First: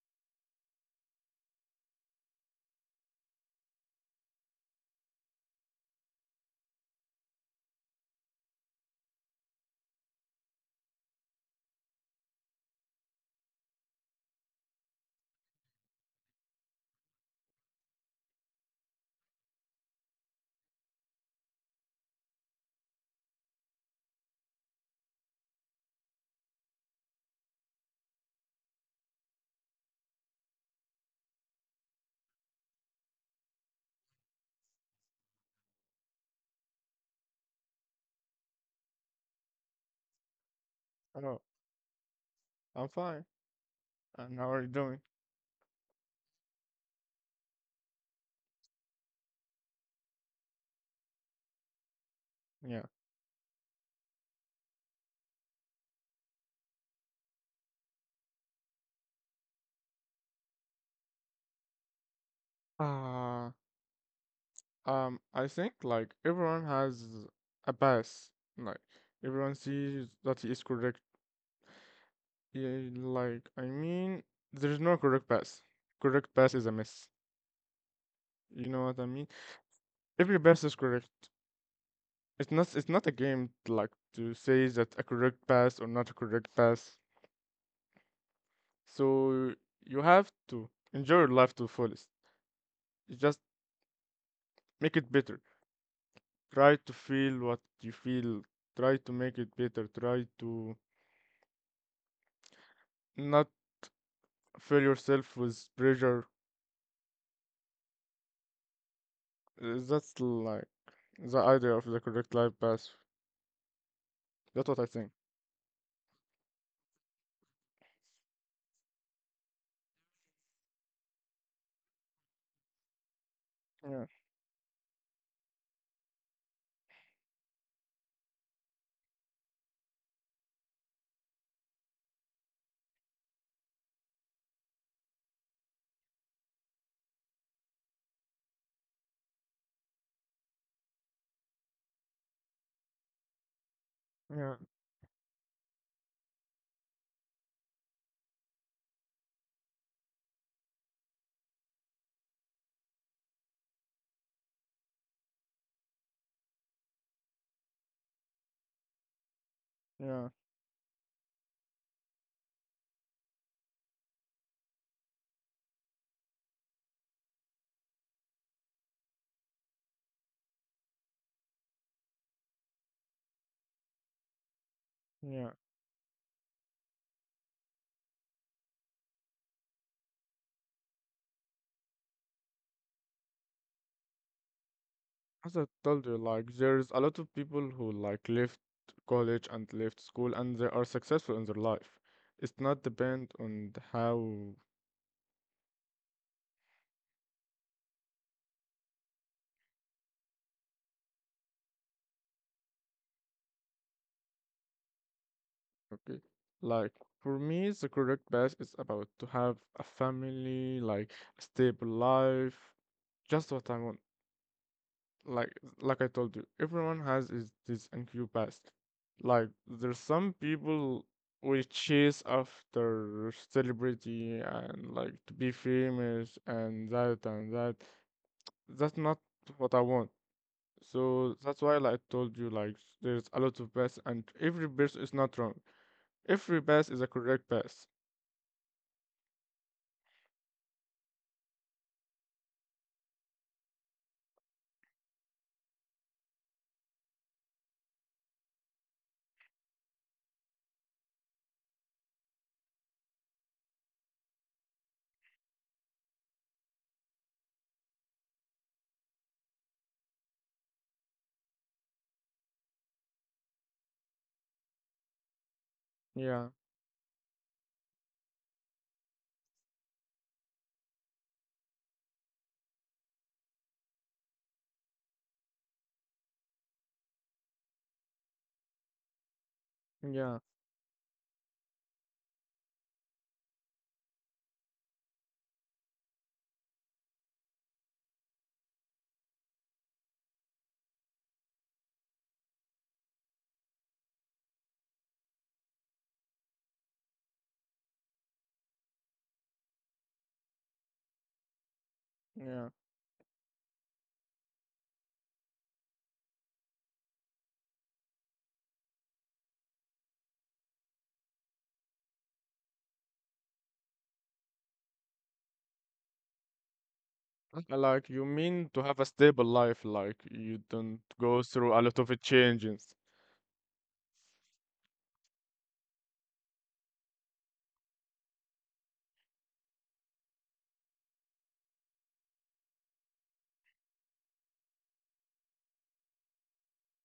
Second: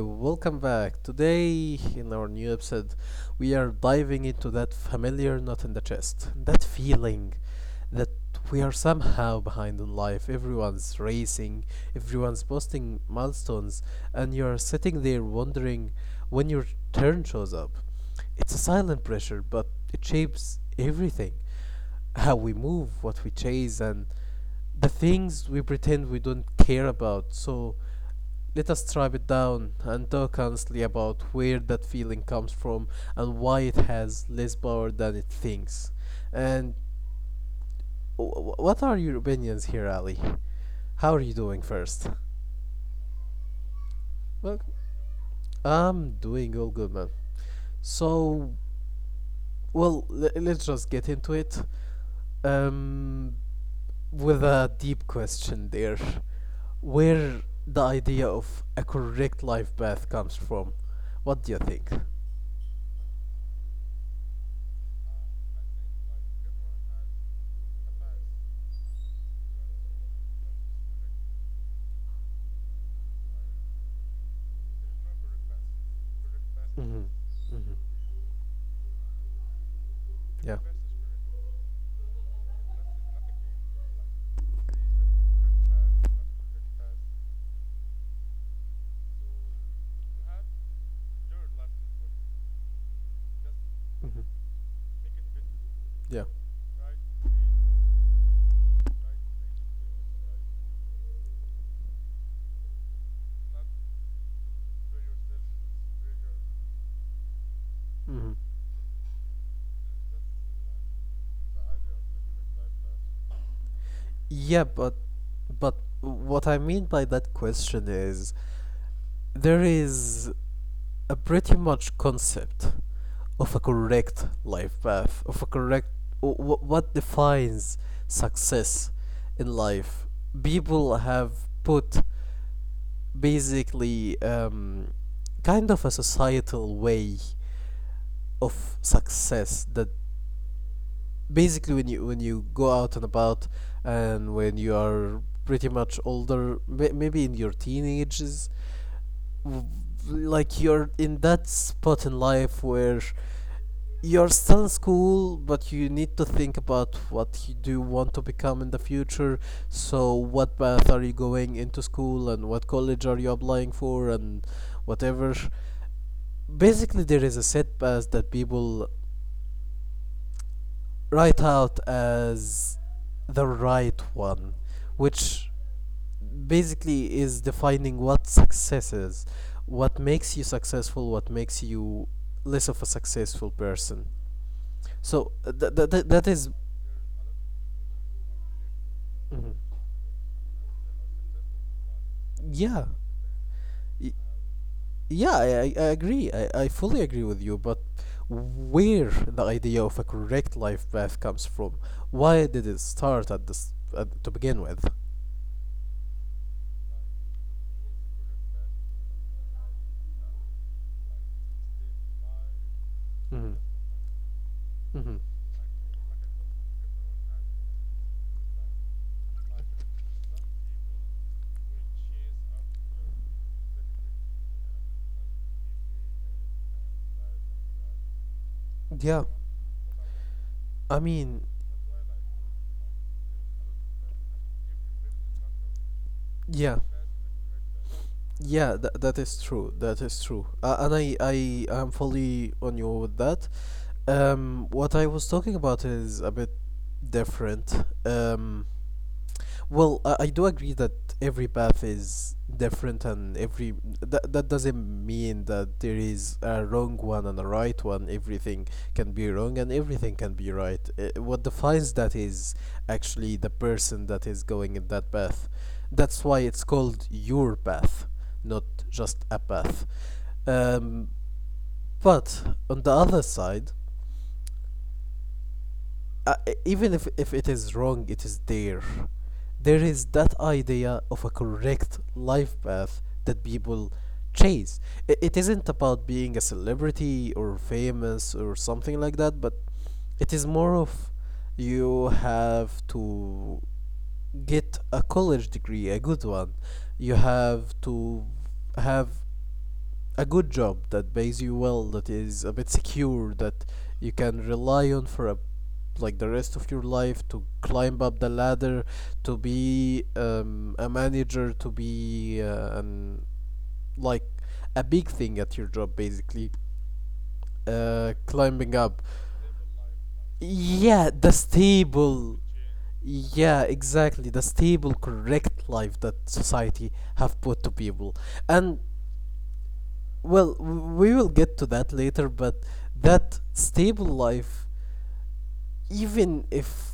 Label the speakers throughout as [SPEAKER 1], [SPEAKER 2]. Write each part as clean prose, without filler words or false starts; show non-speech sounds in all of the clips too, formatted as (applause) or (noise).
[SPEAKER 1] welcome back. Today, in our new episode, we are diving into that familiar knot in the chest, that feeling that we are somehow behind in life. Everyone's racing, everyone's posting milestones, and you're sitting there wondering when your turn shows up. It's a silent pressure, but it shapes everything, how we move, what we chase, and the things we pretend we don't care about. So, let us strip it down and talk honestly about where that feeling comes from and why it has less power than it thinks. And what are your opinions here, Ali? How are
[SPEAKER 2] Oh,
[SPEAKER 1] you doing first?
[SPEAKER 2] I'm fine. And how are you
[SPEAKER 1] Well,
[SPEAKER 2] doing?
[SPEAKER 1] I'm doing all good, man. So, well, let's just get into it.
[SPEAKER 2] Yeah.
[SPEAKER 1] Um, with a deep question there. Where the idea of a correct life path comes from? What do you think?
[SPEAKER 2] Uh, I think like everyone has a bias. Like everyone sees that he is correct. Yeah, I mean, there's no correct pass. Correct pass is a miss.
[SPEAKER 1] Mm-hmm. Mm-hmm.
[SPEAKER 2] You know what I mean? Every pass
[SPEAKER 1] Yeah.
[SPEAKER 2] is correct. It's not. It's not a game like to say that a correct pass or not a correct pass. So you have to enjoy your life to the fullest. You just
[SPEAKER 1] Mm-hmm.
[SPEAKER 2] make it better.
[SPEAKER 1] Yeah.
[SPEAKER 2] Try to feel what you feel. Try to make it better. Try to not fill yourself with pressure.
[SPEAKER 1] Mm-hmm.
[SPEAKER 2] That's like the idea of the correct life path. That's
[SPEAKER 1] Yeah,
[SPEAKER 2] what I
[SPEAKER 1] but
[SPEAKER 2] think.
[SPEAKER 1] but what I mean by that question is there is a pretty much concept of a
[SPEAKER 2] Yeah,
[SPEAKER 1] correct life path, of a correct what defines success in life. People have put basically kind of a societal way of success, that basically when you, when you go out and about, and
[SPEAKER 2] yeah,
[SPEAKER 1] when you are pretty much older, maybe in your teenagers, w- like you're in that spot in life where you're still in school, but you need to think about what you do want to become in the future. So
[SPEAKER 2] yeah,
[SPEAKER 1] what path are you going into school and what college are you applying for, and whatever. Basically, there is a set path that people write out as the right one,
[SPEAKER 2] yeah.
[SPEAKER 1] which basically is defining what success is, what makes you successful, what makes you less of a successful person. So
[SPEAKER 2] As I told you,
[SPEAKER 1] that
[SPEAKER 2] like
[SPEAKER 1] is-
[SPEAKER 2] there's a lot of people who like left college
[SPEAKER 1] Mhm.
[SPEAKER 2] and left school and they are successful in their life. It's not
[SPEAKER 1] Yeah.
[SPEAKER 2] depend on the
[SPEAKER 1] Y-
[SPEAKER 2] how.
[SPEAKER 1] Yeah, I agree. I fully agree with you, but where the idea of a correct life path comes from? Why did it start at this at, to begin with?
[SPEAKER 2] Okay. Like for me, the correct path is about to have a family, like a stable life, just
[SPEAKER 1] Mm-hmm.
[SPEAKER 2] what I want.
[SPEAKER 1] Mm-hmm.
[SPEAKER 2] Like like I told you, everyone has is this NQ path. Like there's some people will chase after celebrity and like to be famous and that and that. That's not
[SPEAKER 1] Yeah,
[SPEAKER 2] what I want.
[SPEAKER 1] I
[SPEAKER 2] So
[SPEAKER 1] mean,
[SPEAKER 2] that's why like I told you like there's a lot of paths and every path is not wrong. Every
[SPEAKER 1] yeah,
[SPEAKER 2] path is a correct path.
[SPEAKER 1] yeah, that is true. That is true. And I am fully on you with that. What I was talking about is a bit different. Um, Well, I do agree that every path is different, and every, that that doesn't mean that there is a wrong one and a right one. Everything can be wrong, and everything can be right. What defines that is actually the person that is going in that path. That's why
[SPEAKER 2] Yeah,
[SPEAKER 1] it's called your path, not just a path. Um, but on the other side, even if it is wrong, it is there. There is
[SPEAKER 2] yeah,
[SPEAKER 1] that idea of a correct life path that people chase. It isn't about being a celebrity or famous or something like that, but it is more of, you have to get a college degree, a good one. You have to have a good job that pays you well, that is a
[SPEAKER 2] yeah. (clears throat)
[SPEAKER 1] bit secure, that you can rely on for a, like the rest of your life, to climb up the ladder, to be a manager, to be an, like a big thing at your job basically.
[SPEAKER 2] Like you mean to
[SPEAKER 1] Climbing
[SPEAKER 2] have a
[SPEAKER 1] up,
[SPEAKER 2] stable life, like you don't
[SPEAKER 1] yeah, the
[SPEAKER 2] go through a lot of
[SPEAKER 1] stable,
[SPEAKER 2] changes.
[SPEAKER 1] yeah, exactly, the stable correct life that society have put to people. And well, we will get to that later, but that stable life, even if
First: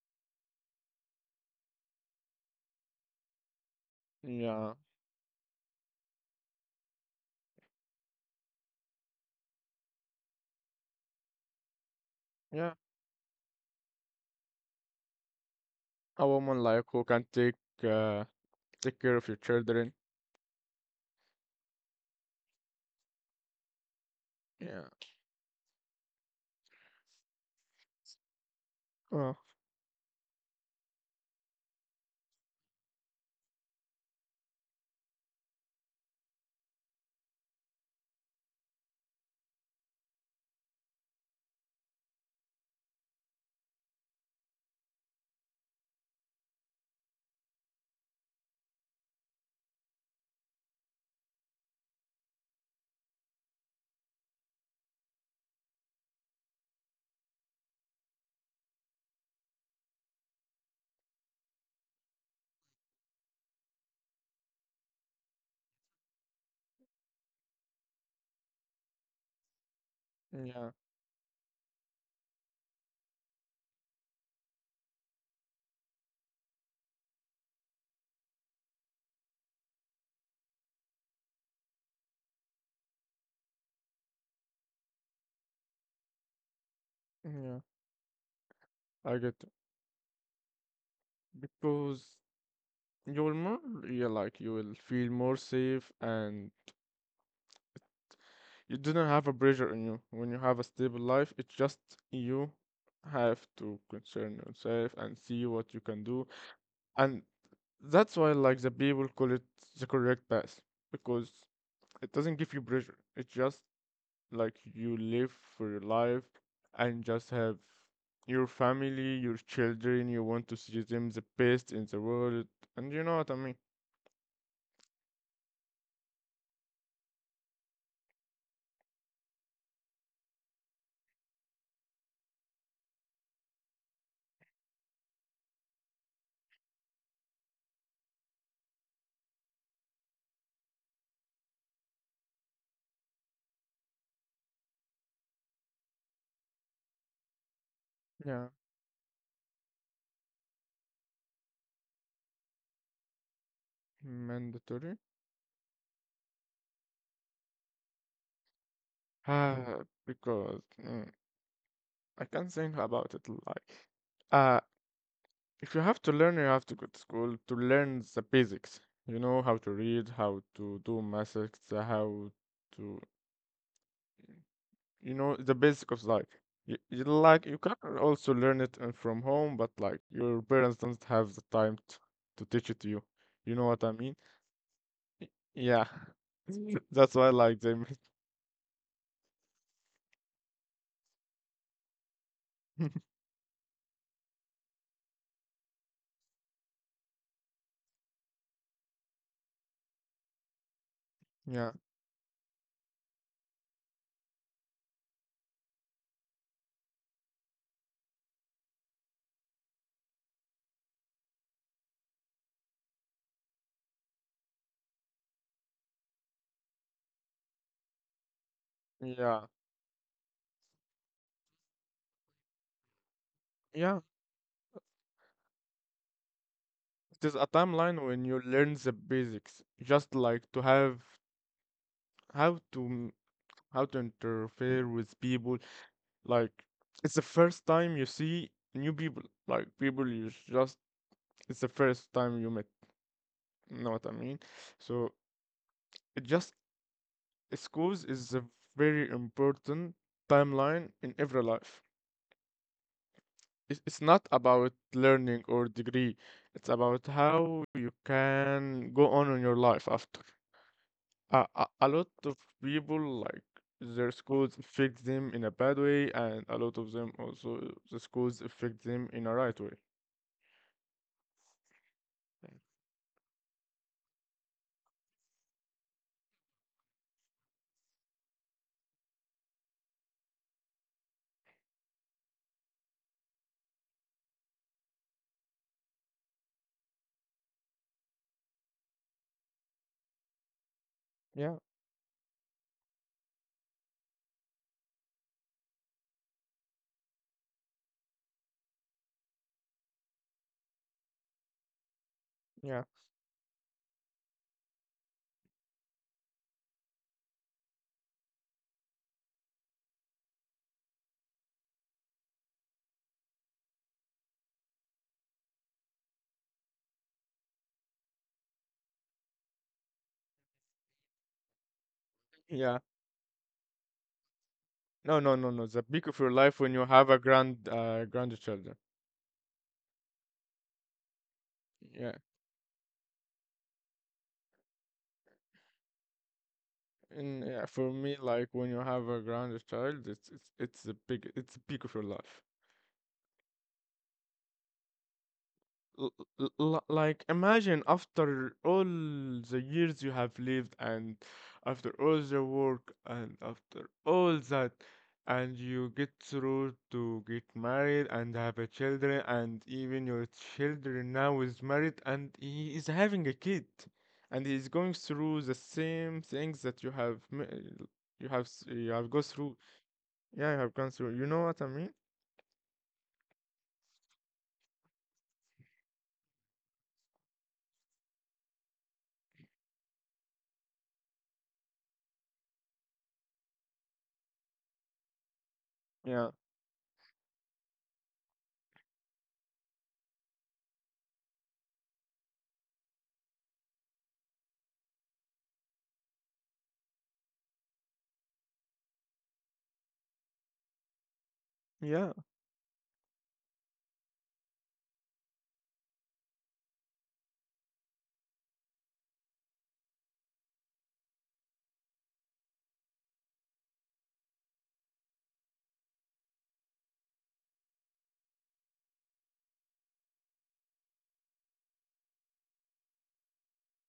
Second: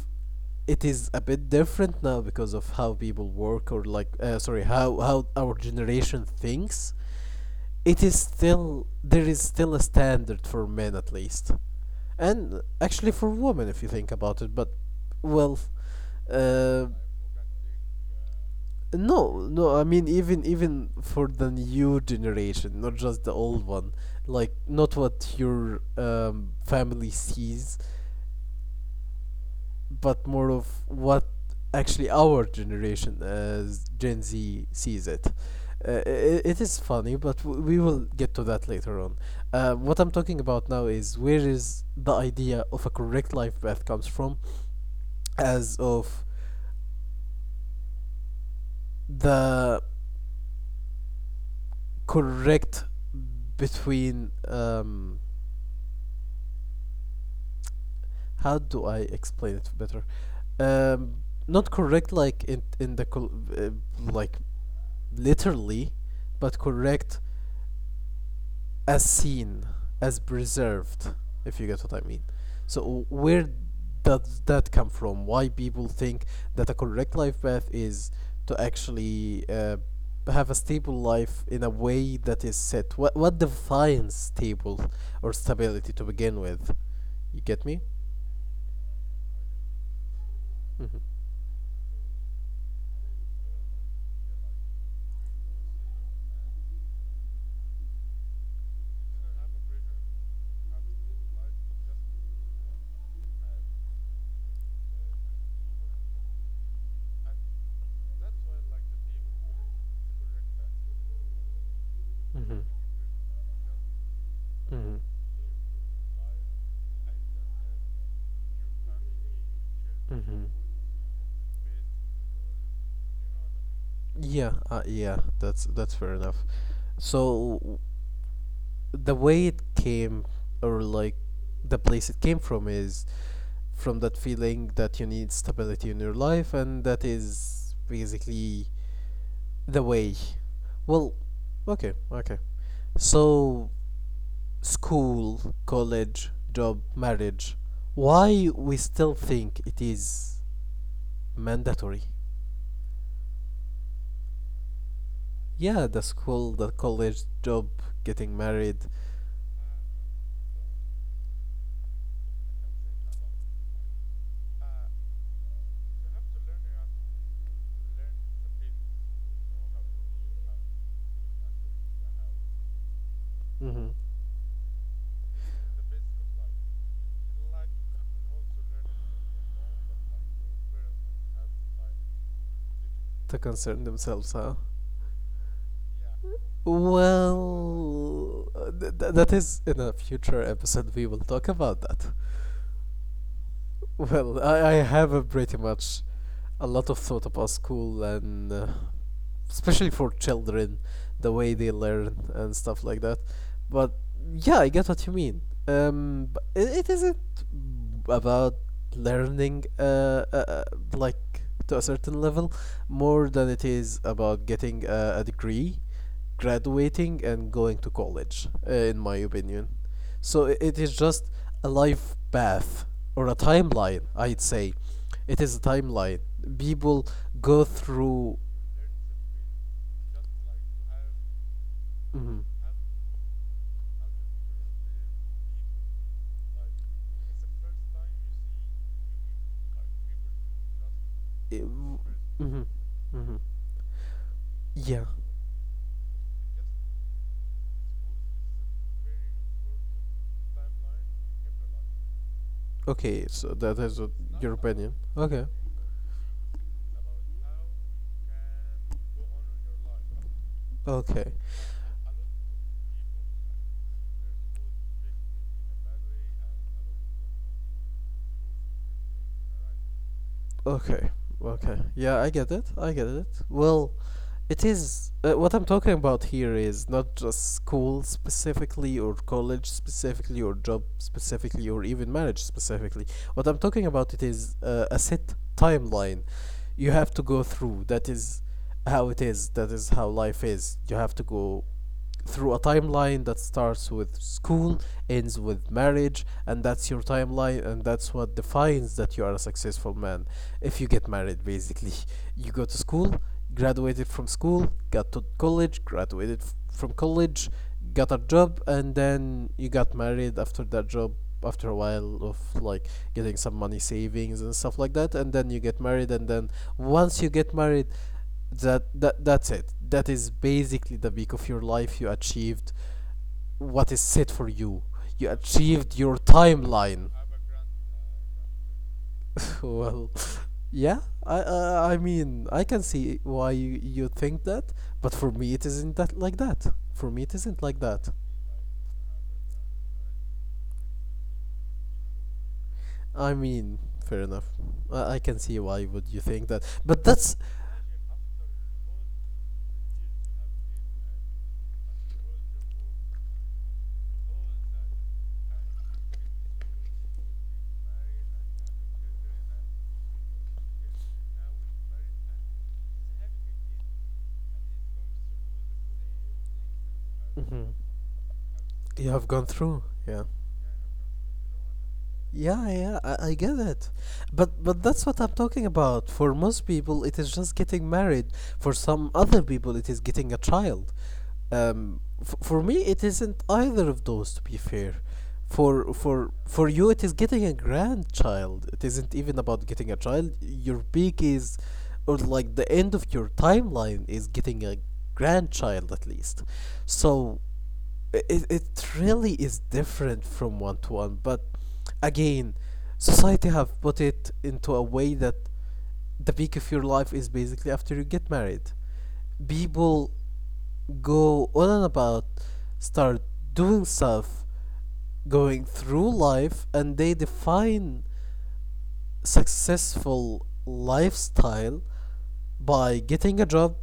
[SPEAKER 1] it is a bit different now because of how people work, or like sorry,
[SPEAKER 2] Yeah,
[SPEAKER 1] how our generation thinks, it is still, there is still a standard for men at least, and
[SPEAKER 2] yeah.
[SPEAKER 1] actually for women if you think about it, but well,
[SPEAKER 2] A woman like
[SPEAKER 1] uh,
[SPEAKER 2] who can take uh take care of your
[SPEAKER 1] no, no, I
[SPEAKER 2] children.
[SPEAKER 1] mean, even for the new generation, not just the old one. Like,
[SPEAKER 2] Yeah.
[SPEAKER 1] not what your family sees,
[SPEAKER 2] Oh,
[SPEAKER 1] but more of what actually our generation as Gen Z sees it. It, it is funny, but we will get to that later on. What I'm talking about now is where is the idea of a correct life path comes from, as of the correct between, how do I explain it better? Um, Not correct like in the uh, like literally, but correct as seen, as
[SPEAKER 2] yeah,
[SPEAKER 1] preserved. If you get what I mean. So where does that come from? Why people think that a correct life path is to actually have a stable life in a way that is set? What defines stable or stability to begin with? You
[SPEAKER 2] yeah.
[SPEAKER 1] get me?
[SPEAKER 2] I get it.
[SPEAKER 1] Hmm.
[SPEAKER 2] Because you will more, yeah, like you will feel more safe and you do not have a pressure on you. When you have a stable life, it's just you have to concern yourself and see what you can do. And that's why, like, the people call it the correct path because it doesn't give
[SPEAKER 1] Mhm.
[SPEAKER 2] you pressure. It's just like you
[SPEAKER 1] Mhm.
[SPEAKER 2] live for your life and just have your family, your children. You
[SPEAKER 1] Mhm.
[SPEAKER 2] want to see them the best in the world, and you know what I mean.
[SPEAKER 1] Yeah, yeah, that's fair enough. So the way it came, or like the place it came from, is from that feeling that you need stability in your life, and that is basically the way. Well, okay, okay. So, school, college, job, marriage.
[SPEAKER 2] Yeah,
[SPEAKER 1] Why we still think it is mandatory?
[SPEAKER 2] mandatory.
[SPEAKER 1] Yeah, the school, the college, job, getting married.
[SPEAKER 2] Uh, because I can't think about it like. Uh, if you have to learn, you have to go to school to learn the basics. You know how to read, how to do maths, how to.
[SPEAKER 1] Mm-hmm.
[SPEAKER 2] You know the basic of like you like you can also learn it from home but like your parents don't have the time to teach it to you.
[SPEAKER 1] To
[SPEAKER 2] You know what
[SPEAKER 1] concern
[SPEAKER 2] I mean?
[SPEAKER 1] themselves, huh?
[SPEAKER 2] Y- yeah. (laughs) That's why like they make-
[SPEAKER 1] Well, that is in a future episode we will talk about that.
[SPEAKER 2] (laughs)
[SPEAKER 1] Well, I have a pretty much a lot of thought about school and especially for children, the way
[SPEAKER 2] yeah
[SPEAKER 1] they learn and stuff like that. But yeah, I get what you mean. But it isn't about learning like to a certain level, more than it is about getting a degree, graduating, and going to college. In my
[SPEAKER 2] yeah
[SPEAKER 1] opinion, so it is just a life path or a
[SPEAKER 2] yeah.
[SPEAKER 1] timeline. I'd say it is a timeline. People
[SPEAKER 2] There's a
[SPEAKER 1] go
[SPEAKER 2] timeline when you
[SPEAKER 1] through.
[SPEAKER 2] learn the basics just like to have
[SPEAKER 1] Mhm.
[SPEAKER 2] how how to interfere with people. Like it's the first time you see new people, like people you just, it's the first time you
[SPEAKER 1] Mm-hmm.
[SPEAKER 2] met.
[SPEAKER 1] Mm-hmm.
[SPEAKER 2] Know what I mean?
[SPEAKER 1] Yeah.
[SPEAKER 2] So it just schools is a very important timeline in every life.
[SPEAKER 1] Okay, so that is
[SPEAKER 2] It's not
[SPEAKER 1] your
[SPEAKER 2] about
[SPEAKER 1] opinion.
[SPEAKER 2] learning
[SPEAKER 1] Okay.
[SPEAKER 2] or degree. It's about how you can go on in your life after.
[SPEAKER 1] Okay.
[SPEAKER 2] A lot of people like their schools affect them in a bad way, and a lot of them also the schools affect them in a right way.
[SPEAKER 1] Okay. Okay. Yeah, I get it. I get it. Well, it is what I'm talking about here is not just school specifically, or college specifically, or job specifically, or even marriage specifically. What I'm talking about it is a set timeline you have to go through. That is how it is. That is how life is. You have to
[SPEAKER 2] Yeah,
[SPEAKER 1] go through a timeline that starts with school, ends with marriage, and that's your timeline, and that's what defines that you are a successful man. If you get married, basically, you go to
[SPEAKER 2] yeah,
[SPEAKER 1] school, graduated from school, got to college, graduated from college, got a job, and then you got married after that job. After a while of like getting some money savings and stuff like that, and then you get married, and then once you get married, that's it, that is basically the peak of your life. You achieved
[SPEAKER 2] yeah.
[SPEAKER 1] what is set for you.
[SPEAKER 2] No,
[SPEAKER 1] You
[SPEAKER 2] no, no, no. The
[SPEAKER 1] achieved
[SPEAKER 2] peak of
[SPEAKER 1] your
[SPEAKER 2] your life when you have
[SPEAKER 1] timeline.
[SPEAKER 2] a grand, grandchildren.
[SPEAKER 1] (laughs) Well, (laughs) yeah, I
[SPEAKER 2] Yeah,
[SPEAKER 1] mean I can see why you think that, but for me it isn't that like that. For me it
[SPEAKER 2] and yeah,
[SPEAKER 1] isn't like
[SPEAKER 2] for
[SPEAKER 1] that.
[SPEAKER 2] me, like when you have a grounded child, it's the big, it's the peak of your life.
[SPEAKER 1] I mean, fair enough. I can see why
[SPEAKER 2] L-
[SPEAKER 1] would you think that, but
[SPEAKER 2] like
[SPEAKER 1] that's.
[SPEAKER 2] imagine after all the years you have lived, and after all the work, and after all that, and you get through to get married and have a children, and even your children now is married, and he is having a kid, and he is going through the same things that you have
[SPEAKER 1] Mhm.
[SPEAKER 2] you have you have
[SPEAKER 1] You
[SPEAKER 2] go
[SPEAKER 1] have gone
[SPEAKER 2] through.
[SPEAKER 1] through, yeah.
[SPEAKER 2] Yeah, I have gone through. You know what I mean?
[SPEAKER 1] Yeah, yeah, I get it. But that's what I'm talking about. For most people, it is just getting married. For some other people, it is getting a child. For me, it isn't either of those. To be fair,
[SPEAKER 2] Yeah,
[SPEAKER 1] for you, it is getting a grandchild. It isn't even about getting a child. Your peak is, or like the end of your timeline is getting a grandchild at least. So it really is different from one to one. But
[SPEAKER 2] yeah,
[SPEAKER 1] again, society have put it into a way that the peak of your life is basically after you get married. People go on and about, start doing stuff, going through life, and they define successful lifestyle by getting a job,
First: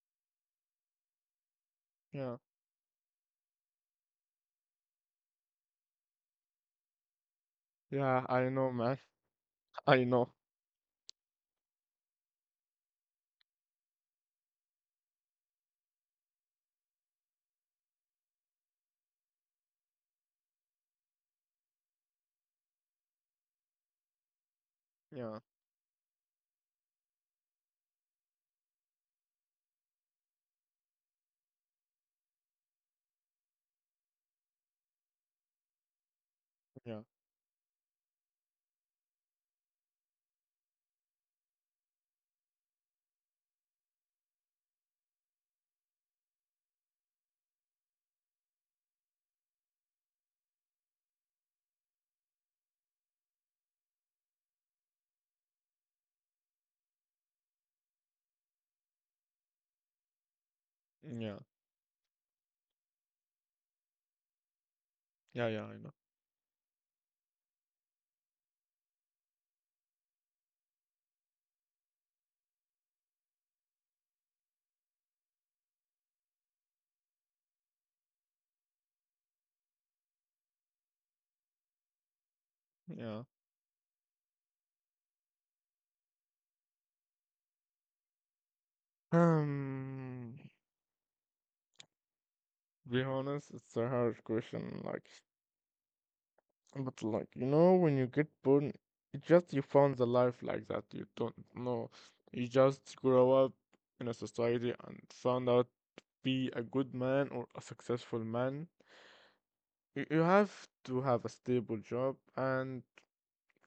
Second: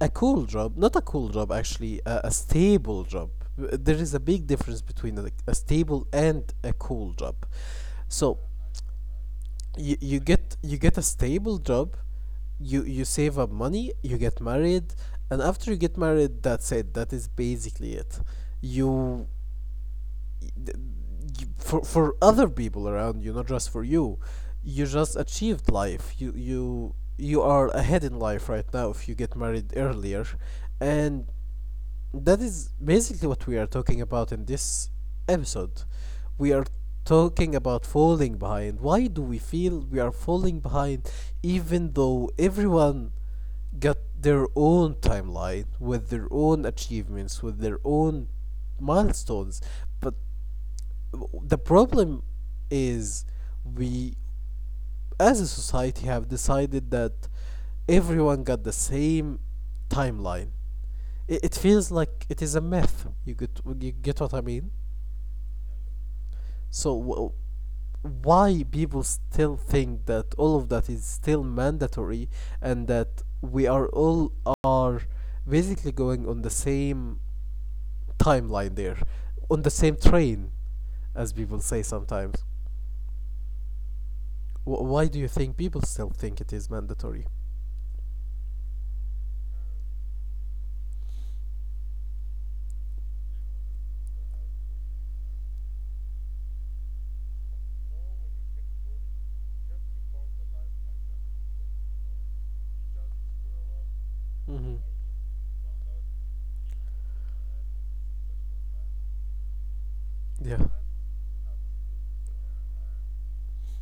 [SPEAKER 1] a cool job, not a cool job actually, a
[SPEAKER 2] yeah,
[SPEAKER 1] stable job. There is a big difference between a stable and a cool job.
[SPEAKER 2] yeah.
[SPEAKER 1] So
[SPEAKER 2] I know, man. (laughs) I
[SPEAKER 1] you
[SPEAKER 2] know.
[SPEAKER 1] get, you get a stable job, you save up money, you get married, and after you get married, that's it. That is basically it. You, y- you, for other people around you, not just for you, you just
[SPEAKER 2] Yeah,
[SPEAKER 1] achieved life. You are ahead in life right now if you get married earlier. And that is basically what we are talking about in this episode. We are
[SPEAKER 2] yeah,
[SPEAKER 1] talking about falling behind. Why do we feel we are falling behind, even though everyone got their own timeline, with their own achievements, with their own milestones? But the problem is, we as a society have decided that everyone got the same timeline. it,
[SPEAKER 2] yeah,
[SPEAKER 1] it feels like it is a myth. You get, you get what I mean?
[SPEAKER 2] yeah. I know.
[SPEAKER 1] So why people still think that all of that is still mandatory, and that we are all are basically going on the same timeline there, on the same train, as people say sometimes.
[SPEAKER 2] Yeah.
[SPEAKER 1] Why do you think people still think it is mandatory?
[SPEAKER 2] Um, be honest, it's a hard question. Like, but like, you know, when you get born, it just you found the life like that. You don't know. You just grow up in a
[SPEAKER 1] Mm-hmm.
[SPEAKER 2] society and found out to be a good man or a successful man. You
[SPEAKER 1] Yeah.
[SPEAKER 2] have to have a stable job and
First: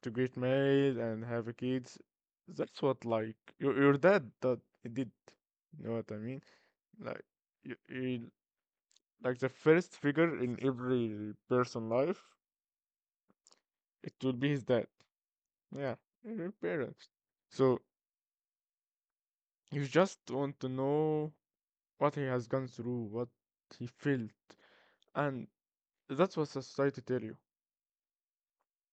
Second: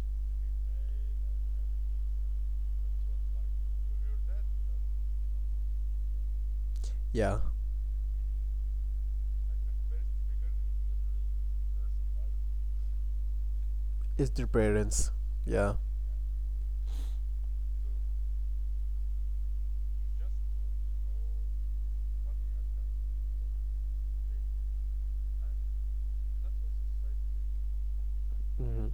[SPEAKER 2] to get married and have kids. That's what like your dad that he did. You know what I mean? Like
[SPEAKER 1] Yeah.
[SPEAKER 2] you like the first figure in every person life, it
[SPEAKER 1] It's
[SPEAKER 2] will
[SPEAKER 1] their
[SPEAKER 2] be his dad.
[SPEAKER 1] parents. Yeah.
[SPEAKER 2] Yeah, your parents. So you just want to know what he has gone through, what he felt, and that's what society tell you.
[SPEAKER 1] Mm-hmm.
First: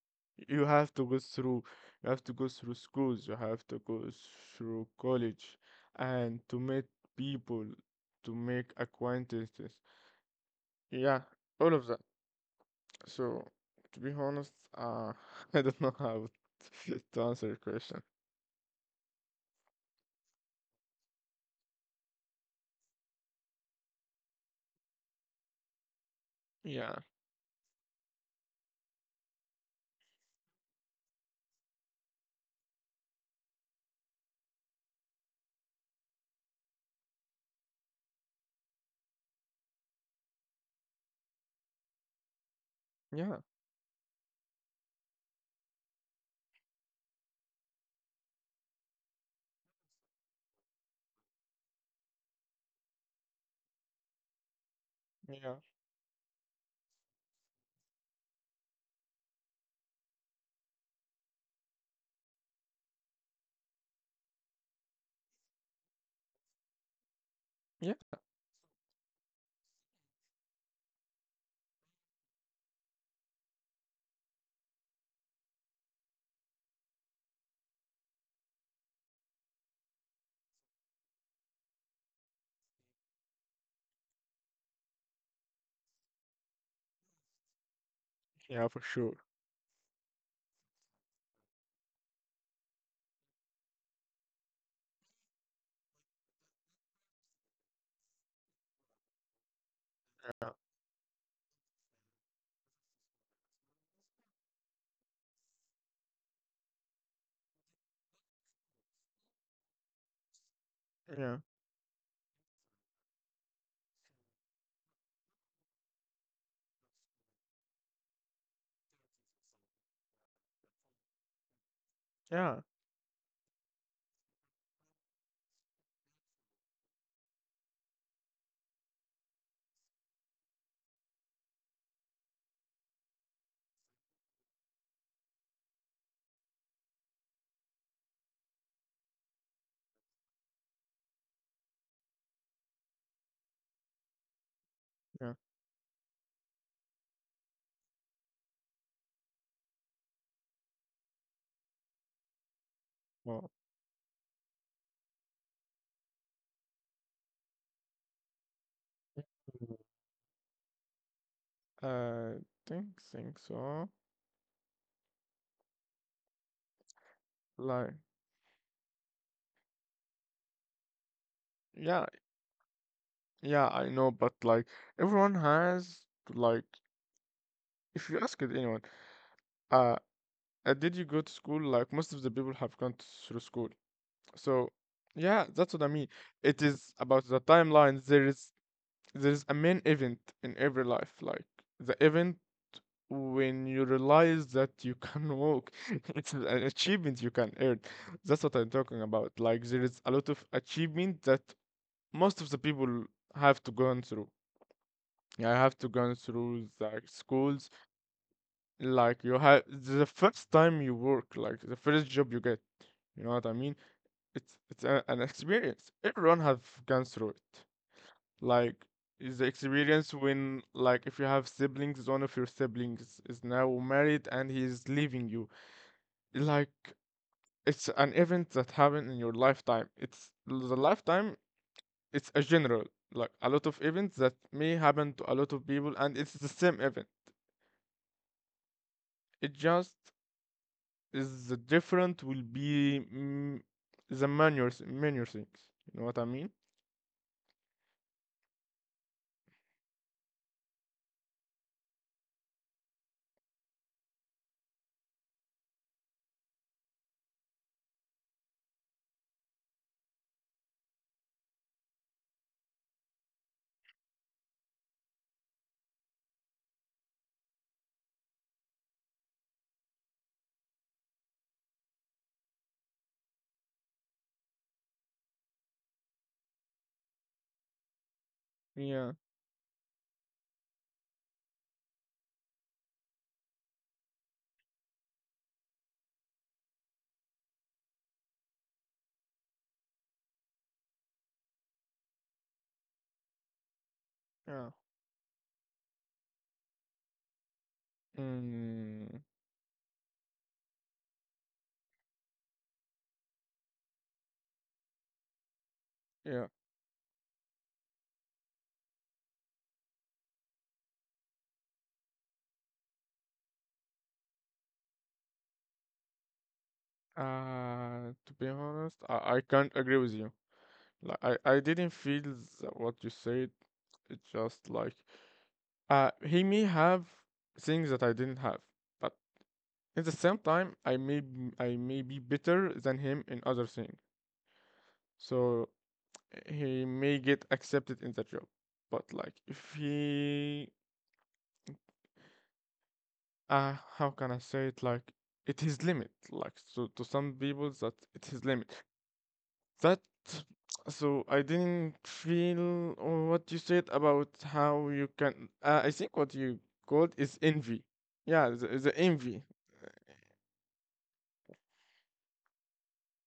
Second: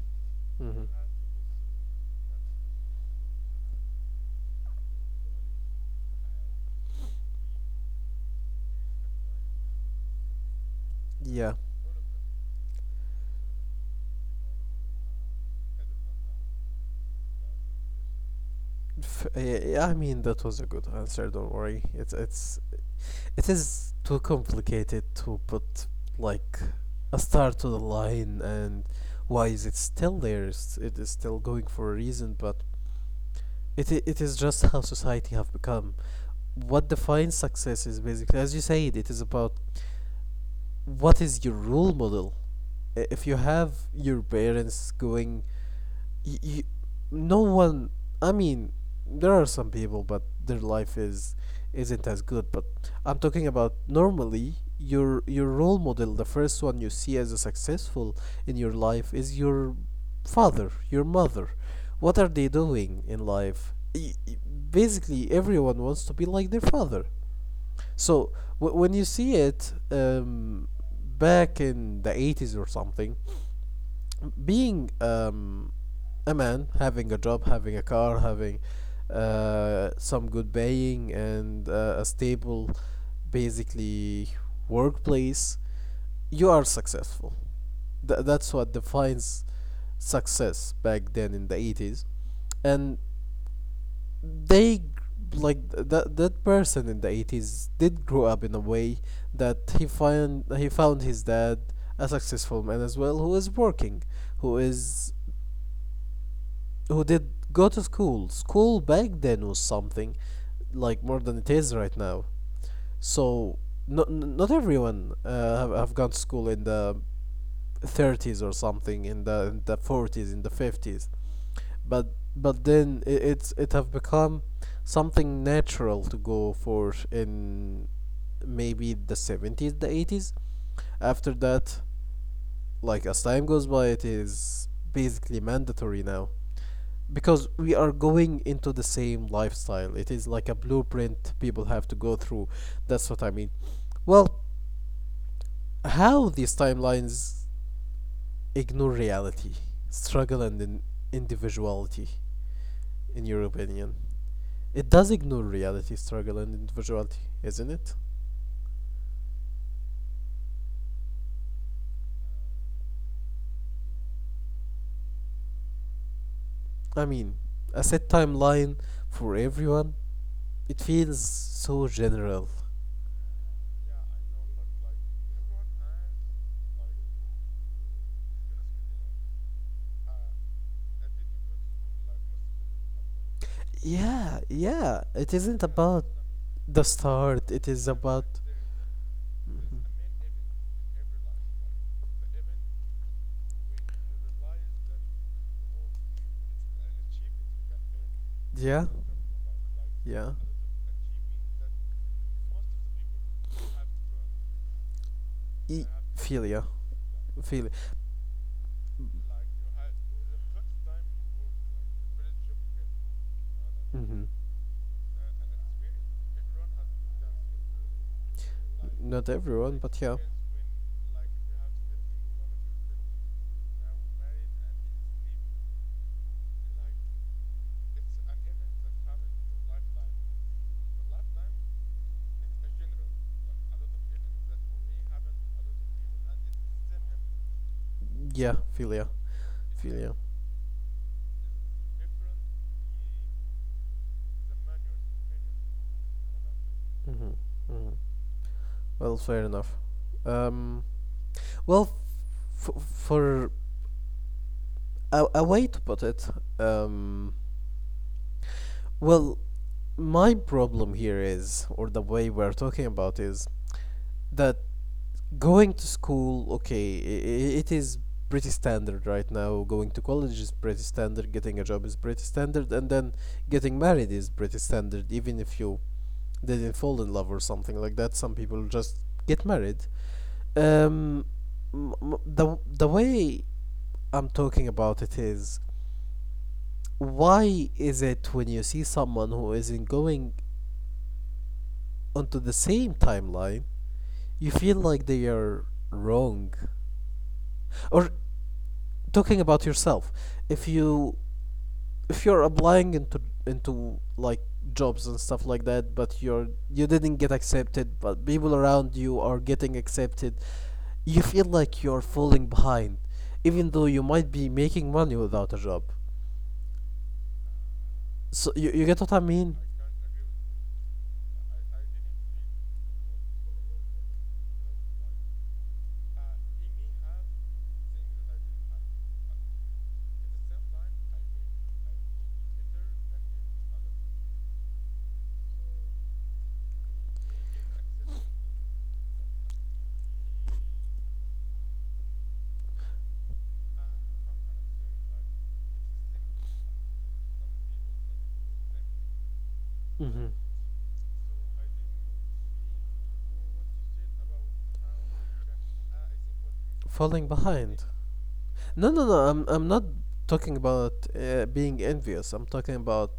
[SPEAKER 2] You
[SPEAKER 1] Mm-hmm.
[SPEAKER 2] have to go through, you have to go through schools, you have to go through college, and to meet people, to make acquaintances. Yeah,
[SPEAKER 1] Yeah.
[SPEAKER 2] all of that. So, to be honest, uh, (laughs) I don't know how to (laughs) to answer your question.
[SPEAKER 1] Yeah, I mean that was a good answer. Don't worry. It is too complicated to put, like,
[SPEAKER 2] Yeah,
[SPEAKER 1] a star to the line, and why is it still there? It is still going for a reason, but it is just how society have become. What defines success is basically, as you said, it is about what is your role model. If you
[SPEAKER 2] yeah,
[SPEAKER 1] have your parents going y- y- no one, I mean, there are some people but their life is isn't as good, but I'm talking about normally your
[SPEAKER 2] yeah,
[SPEAKER 1] role model, the first one you see as a successful in your life is your father, your mother. What are they doing in life? Basically everyone wants to be like their father.
[SPEAKER 2] yeah,
[SPEAKER 1] So when you see it, back in the 80s or something, being a man, having a job, having a car, having some good paying and a stable, basically, workplace, you are successful. That's what
[SPEAKER 2] yeah, for sure.
[SPEAKER 1] defines success back then in the 80s. And they like that person in the 80s did grow up in a way that
[SPEAKER 2] Yeah,
[SPEAKER 1] he found his dad a successful man as well, who is working, who is who did go to school. School back then was something like more than
[SPEAKER 2] yeah,
[SPEAKER 1] it is right now. So not everyone have gone to school in the 30s or something, in the 40s, in the 50s, but
[SPEAKER 2] yeah,
[SPEAKER 1] then it have become something natural to go for in maybe the 70s, the 80s, after that, like, as time goes by it is basically mandatory now, because we are going into the same lifestyle. It is like a blueprint people have to go through. That's what I mean. Well,
[SPEAKER 2] yeah.
[SPEAKER 1] how these timelines ignore reality, struggle, and in individuality, in your
[SPEAKER 2] Well,
[SPEAKER 1] opinion? It does ignore reality, struggle, and individuality, isn't it?
[SPEAKER 2] (laughs) I think so.
[SPEAKER 1] I mean, a
[SPEAKER 2] Like,
[SPEAKER 1] set timeline for everyone, it feels so
[SPEAKER 2] yeah,
[SPEAKER 1] general.
[SPEAKER 2] yeah, I know, but like everyone has like if you ask it anyone, uh, did you go to school? Like most of the people have gone to, through school.
[SPEAKER 1] Yeah,
[SPEAKER 2] So
[SPEAKER 1] yeah, it
[SPEAKER 2] yeah,
[SPEAKER 1] isn't
[SPEAKER 2] that's what I
[SPEAKER 1] about
[SPEAKER 2] mean. It
[SPEAKER 1] the
[SPEAKER 2] is about the
[SPEAKER 1] start, it is
[SPEAKER 2] timelines.
[SPEAKER 1] about.
[SPEAKER 2] There is a
[SPEAKER 1] Mhm.
[SPEAKER 2] main event in every life, like the event when you realize that you can walk. (laughs) It's an achievement you can earn. That's what I'm
[SPEAKER 1] Yeah,
[SPEAKER 2] talking about. Like there is a
[SPEAKER 1] yeah.
[SPEAKER 2] lot of achievement that most of the people have to go on through. Yeah, I have
[SPEAKER 1] E-
[SPEAKER 2] to go
[SPEAKER 1] Philia.
[SPEAKER 2] through the
[SPEAKER 1] Philia.
[SPEAKER 2] schools like you have the first time you work, like the first job you get. You know what I mean?
[SPEAKER 1] Hmm.
[SPEAKER 2] It's a, an experience everyone have gone through it. Like
[SPEAKER 1] Not
[SPEAKER 2] is the
[SPEAKER 1] everyone, but
[SPEAKER 2] experience
[SPEAKER 1] yeah.
[SPEAKER 2] when like if you have siblings, one of your siblings is now married and he's leaving you. Like it's an event that happened in your lifetime. It's the lifetime. It's a general, like a lot of events that may happen to a lot of people and it's the same event.
[SPEAKER 1] Yeah, philia.
[SPEAKER 2] It
[SPEAKER 1] It's
[SPEAKER 2] just
[SPEAKER 1] Philia.
[SPEAKER 2] is the different will be the minor things. You know what I mean?
[SPEAKER 1] Hmm. Hmm. Well, fair enough. Um, well, for a way to put it, um, well, my problem here is, or the way we're talking about is that going to school, okay, it is pretty standard right now. Going to college is pretty standard. Getting a job is pretty standard, and then getting married is pretty standard. Even if you didn't fall in love or something like that, some people just
[SPEAKER 2] Yeah,
[SPEAKER 1] get married. Um, the way I'm talking about it is, why is it when you see someone who isn't going onto the same timeline, you
[SPEAKER 2] yeah,
[SPEAKER 1] feel like they are wrong? Or,
[SPEAKER 2] mm,
[SPEAKER 1] talking about yourself, if you if you're applying into, like, jobs and stuff like that, but
[SPEAKER 2] yeah.
[SPEAKER 1] you didn't get accepted but people around you are getting accepted, you feel like you're falling behind even though you might be making money without a job.
[SPEAKER 2] To be
[SPEAKER 1] So you
[SPEAKER 2] honest,
[SPEAKER 1] get what I
[SPEAKER 2] I
[SPEAKER 1] mean?
[SPEAKER 2] can't agree with you. Like I didn't feel that what you said. It's just like he may have things that I didn't have, but at the same time, I may I may be better than him in other things. So he may get accepted in the job. But like if he how can I say it, like it is limit like so to some people that it is limit that.
[SPEAKER 1] Mm-hmm.
[SPEAKER 2] So I didn't feel or what you said about how you can I think what you called
[SPEAKER 1] Falling
[SPEAKER 2] is envy.
[SPEAKER 1] behind.
[SPEAKER 2] Yeah, the
[SPEAKER 1] No, no, no.
[SPEAKER 2] envy.
[SPEAKER 1] I'm not talking about being envious. I'm talking about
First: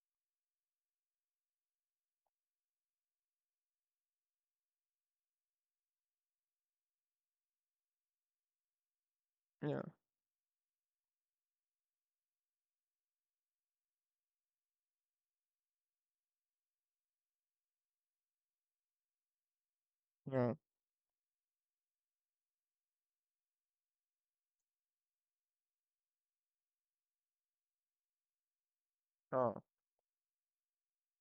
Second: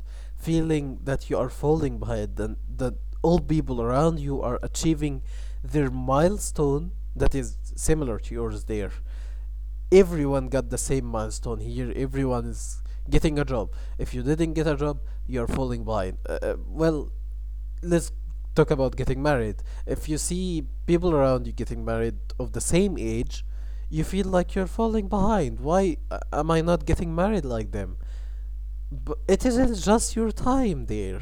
[SPEAKER 1] feeling that you are falling behind and that all people around you are achieving their milestone that is similar to yours. There
[SPEAKER 2] yeah
[SPEAKER 1] everyone got the same milestone. Here everyone is getting a job. If you didn't get a job you're falling behind. Well, let's talk about getting married. If you
[SPEAKER 2] yeah
[SPEAKER 1] see people around you getting married of the same age, you feel like you're falling behind. Why am I not getting married like them? But it
[SPEAKER 2] Oh,
[SPEAKER 1] isn't just your time there.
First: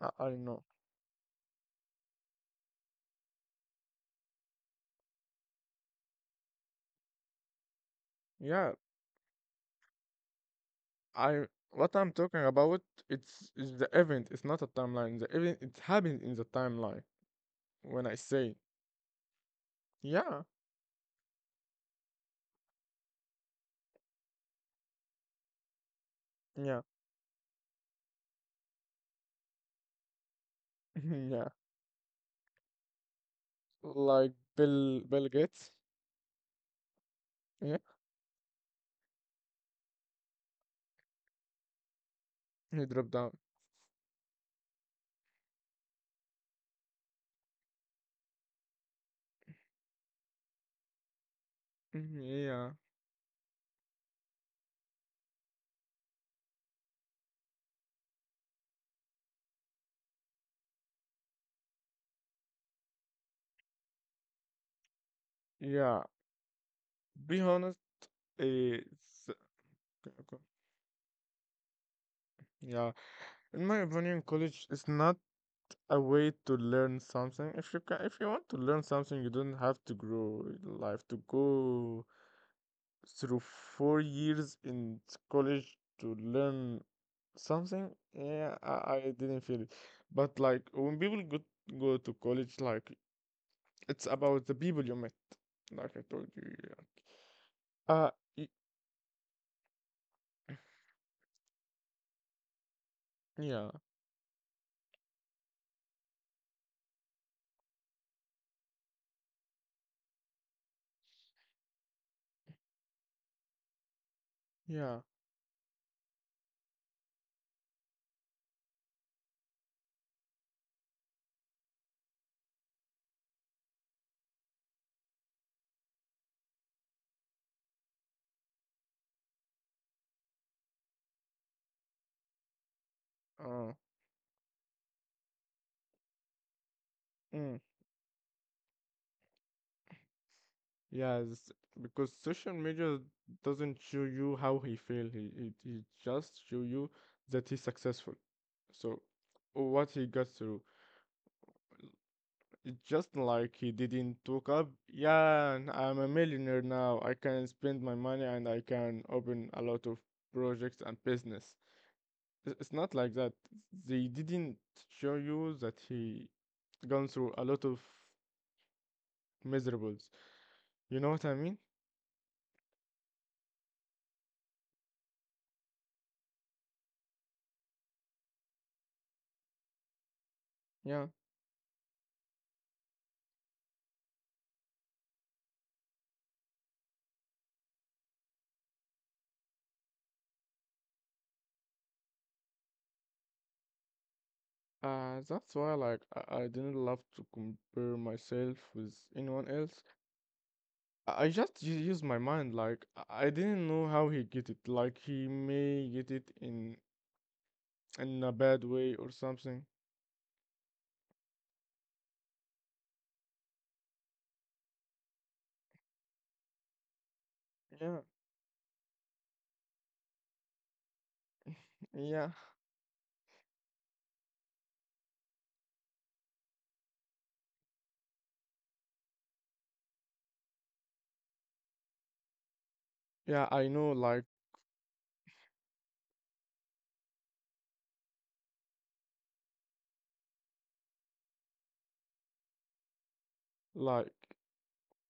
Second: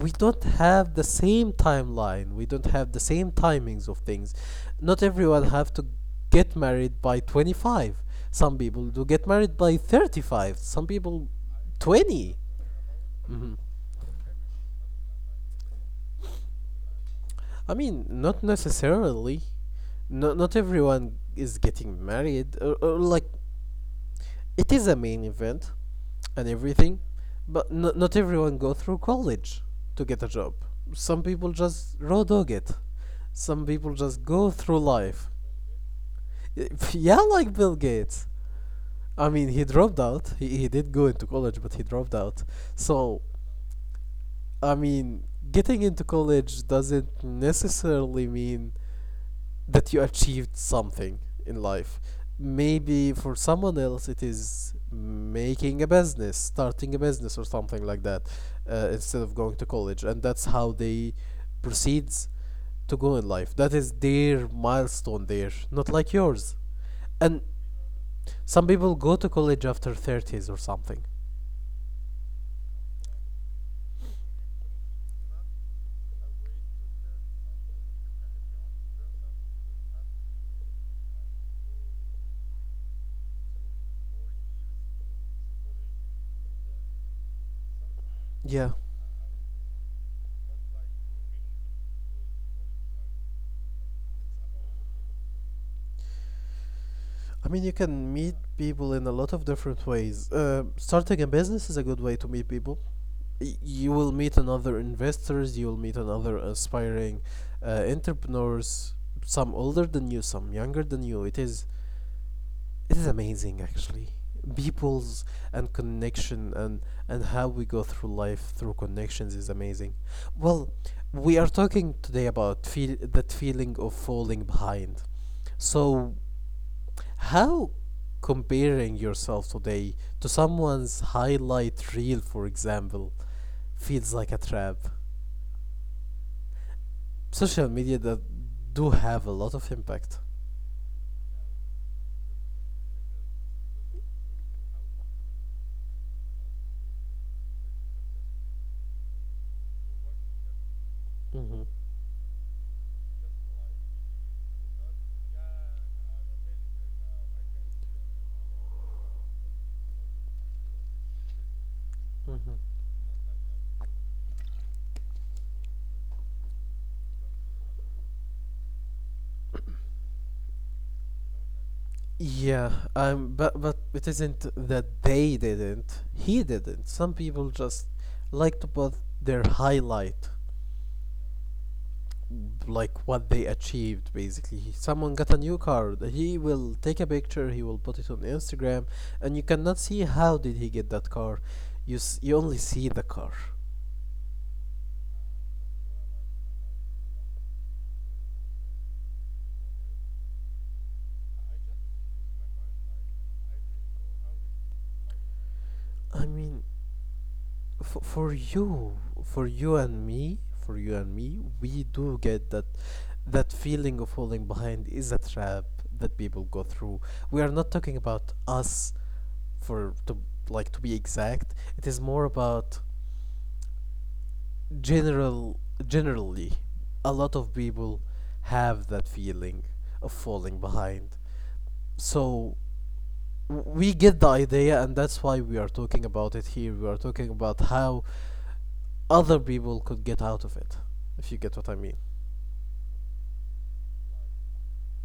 [SPEAKER 2] I, I
[SPEAKER 1] don't
[SPEAKER 2] know.
[SPEAKER 1] have the same timeline. We don't have the same timings of things. Not everyone have to get married by 25. Some
[SPEAKER 2] Yeah,
[SPEAKER 1] people do get married by 35. Some people
[SPEAKER 2] I what I'm
[SPEAKER 1] 20.
[SPEAKER 2] talking about, it's
[SPEAKER 1] Mhm.
[SPEAKER 2] is the event, it's not a timeline. The event it happened in the timeline
[SPEAKER 1] I mean,
[SPEAKER 2] when I
[SPEAKER 1] not
[SPEAKER 2] say
[SPEAKER 1] necessarily. No,
[SPEAKER 2] yeah,
[SPEAKER 1] not everyone is getting married. Or, like, it is a main event and
[SPEAKER 2] yeah,
[SPEAKER 1] everything, but not everyone go through college to get a job. Some
[SPEAKER 2] (laughs) yeah.
[SPEAKER 1] people just raw dog it. Some people just
[SPEAKER 2] Like
[SPEAKER 1] go through
[SPEAKER 2] Bill
[SPEAKER 1] life.
[SPEAKER 2] Bill Gates.
[SPEAKER 1] (laughs) Yeah, like Bill
[SPEAKER 2] Yeah.
[SPEAKER 1] Gates. I mean, he dropped out. He did go into college, but he dropped out.
[SPEAKER 2] He dropped
[SPEAKER 1] So,
[SPEAKER 2] down.
[SPEAKER 1] I mean, getting into college doesn't necessarily mean that you achieved something in life.
[SPEAKER 2] Mhm, Yeah.
[SPEAKER 1] Maybe for someone else, it is making a business, starting a business, or something like that, instead of going to college, and that's how they proceeds to go in life. That is their milestone there, not
[SPEAKER 2] Yeah.
[SPEAKER 1] like yours. And
[SPEAKER 2] Be honest,
[SPEAKER 1] some people go to
[SPEAKER 2] it's
[SPEAKER 1] college after
[SPEAKER 2] okay, okay.
[SPEAKER 1] thirties or something.
[SPEAKER 2] Yeah. In my opinion, college is not a way to learn something. If you can, if you want to learn something, you don't have to grow in life to go through 4 years in college to learn something. Yeah,
[SPEAKER 1] Yeah.
[SPEAKER 2] I didn't feel it, but like when people go to college, like it's about the people you met, like I told you like,
[SPEAKER 1] I mean, you
[SPEAKER 2] uh
[SPEAKER 1] can meet
[SPEAKER 2] y-
[SPEAKER 1] people in a lot of different ways. Starting a business is a good way to meet people.
[SPEAKER 2] yeah.
[SPEAKER 1] You will meet another investors, you'll meet another aspiring entrepreneurs, some older than you, some younger than you. It is amazing, actually,
[SPEAKER 2] yeah
[SPEAKER 1] people's and connection, and how we go through life through connections is amazing. Well, we are talking today about feel that feeling of falling behind. So how comparing yourself today to someone's highlight reel, for example,
[SPEAKER 2] uh
[SPEAKER 1] feels like a trap.
[SPEAKER 2] mm,
[SPEAKER 1] Social media, that do have a lot of impact.
[SPEAKER 2] yes, because social media doesn't show you how he failed. He just show you that he's successful. So what he got through.
[SPEAKER 1] Mm-hmm.
[SPEAKER 2] Just like he didn't talk up. Yeah, and I'm a millionaire now. I can spend my money and I can open a lot of projects and business.
[SPEAKER 1] Mm-hmm.
[SPEAKER 2] It's not like that. They didn't show you that he gone through a lot of miserables. You know what I mean?
[SPEAKER 1] Yeah, but it isn't that they didn't. He didn't. Some people just like to put their highlight,
[SPEAKER 2] Yeah.
[SPEAKER 1] like what they achieved. Basically, someone got a new car. He will take a picture. He will put it on Instagram, and you cannot see how did he get that car. You only see the car.
[SPEAKER 2] That's why like I didn't love to compare myself with anyone else. I just use my mind. Like I didn't know how he get it. Like he may get
[SPEAKER 1] I
[SPEAKER 2] it
[SPEAKER 1] mean,
[SPEAKER 2] in a
[SPEAKER 1] for
[SPEAKER 2] bad way
[SPEAKER 1] you,
[SPEAKER 2] or
[SPEAKER 1] for
[SPEAKER 2] something.
[SPEAKER 1] you and me for you and me, we do get that. That feeling of falling behind is a trap that people go through. We are not
[SPEAKER 2] Yeah,
[SPEAKER 1] talking about us. For to Like, to be exact, it is more
[SPEAKER 2] yeah,
[SPEAKER 1] about general generally a lot of people have that feeling of falling behind. So
[SPEAKER 2] yeah. I know.
[SPEAKER 1] we get the idea, and that's why we are talking about it. Here we are talking about how other people could get out of it, if you get what I mean.
[SPEAKER 2] Like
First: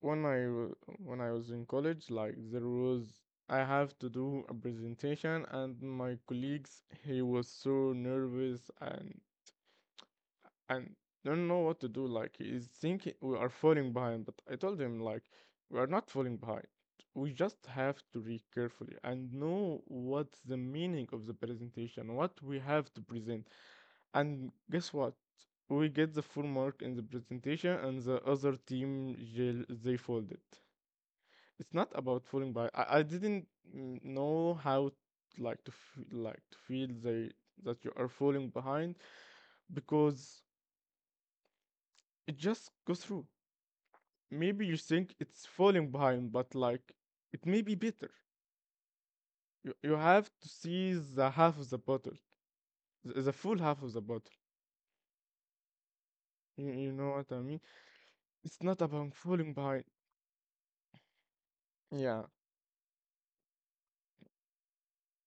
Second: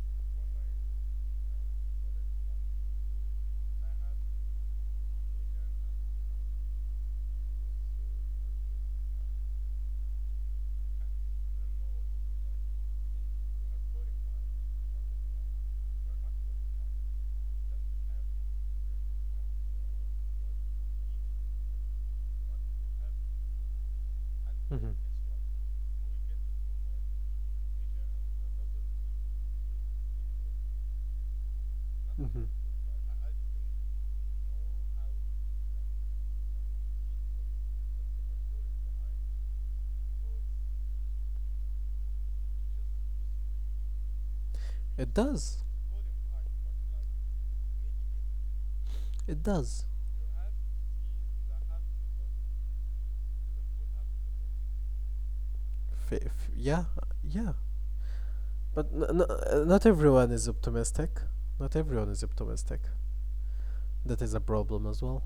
[SPEAKER 2] when when I was in college, like there was I have to do a presentation, and my colleagues he was so nervous and don't know what to do. Like he's thinking we are falling behind, but I told him like we are not falling behind. We just have to read carefully and know what's the meaning of the presentation, what we have to present. And
[SPEAKER 1] Hmm.
[SPEAKER 2] guess what? We get the full mark in the presentation, and the other team they folded. It's not about
[SPEAKER 1] Hmm.
[SPEAKER 2] falling by. I didn't know how like to like to feel they that you are falling behind, because it just goes through. Maybe you
[SPEAKER 1] It
[SPEAKER 2] think it's
[SPEAKER 1] does.
[SPEAKER 2] falling behind, but like it may be better.
[SPEAKER 1] It
[SPEAKER 2] You
[SPEAKER 1] does.
[SPEAKER 2] you have to see the half of the bottle, the full half of the bottle. You,
[SPEAKER 1] Yeah,
[SPEAKER 2] you know what I
[SPEAKER 1] yeah.
[SPEAKER 2] mean? It's not
[SPEAKER 1] But
[SPEAKER 2] about falling behind.
[SPEAKER 1] not everyone is optimistic. Not everyone is
[SPEAKER 2] Yeah.
[SPEAKER 1] optimistic. That is a problem as well.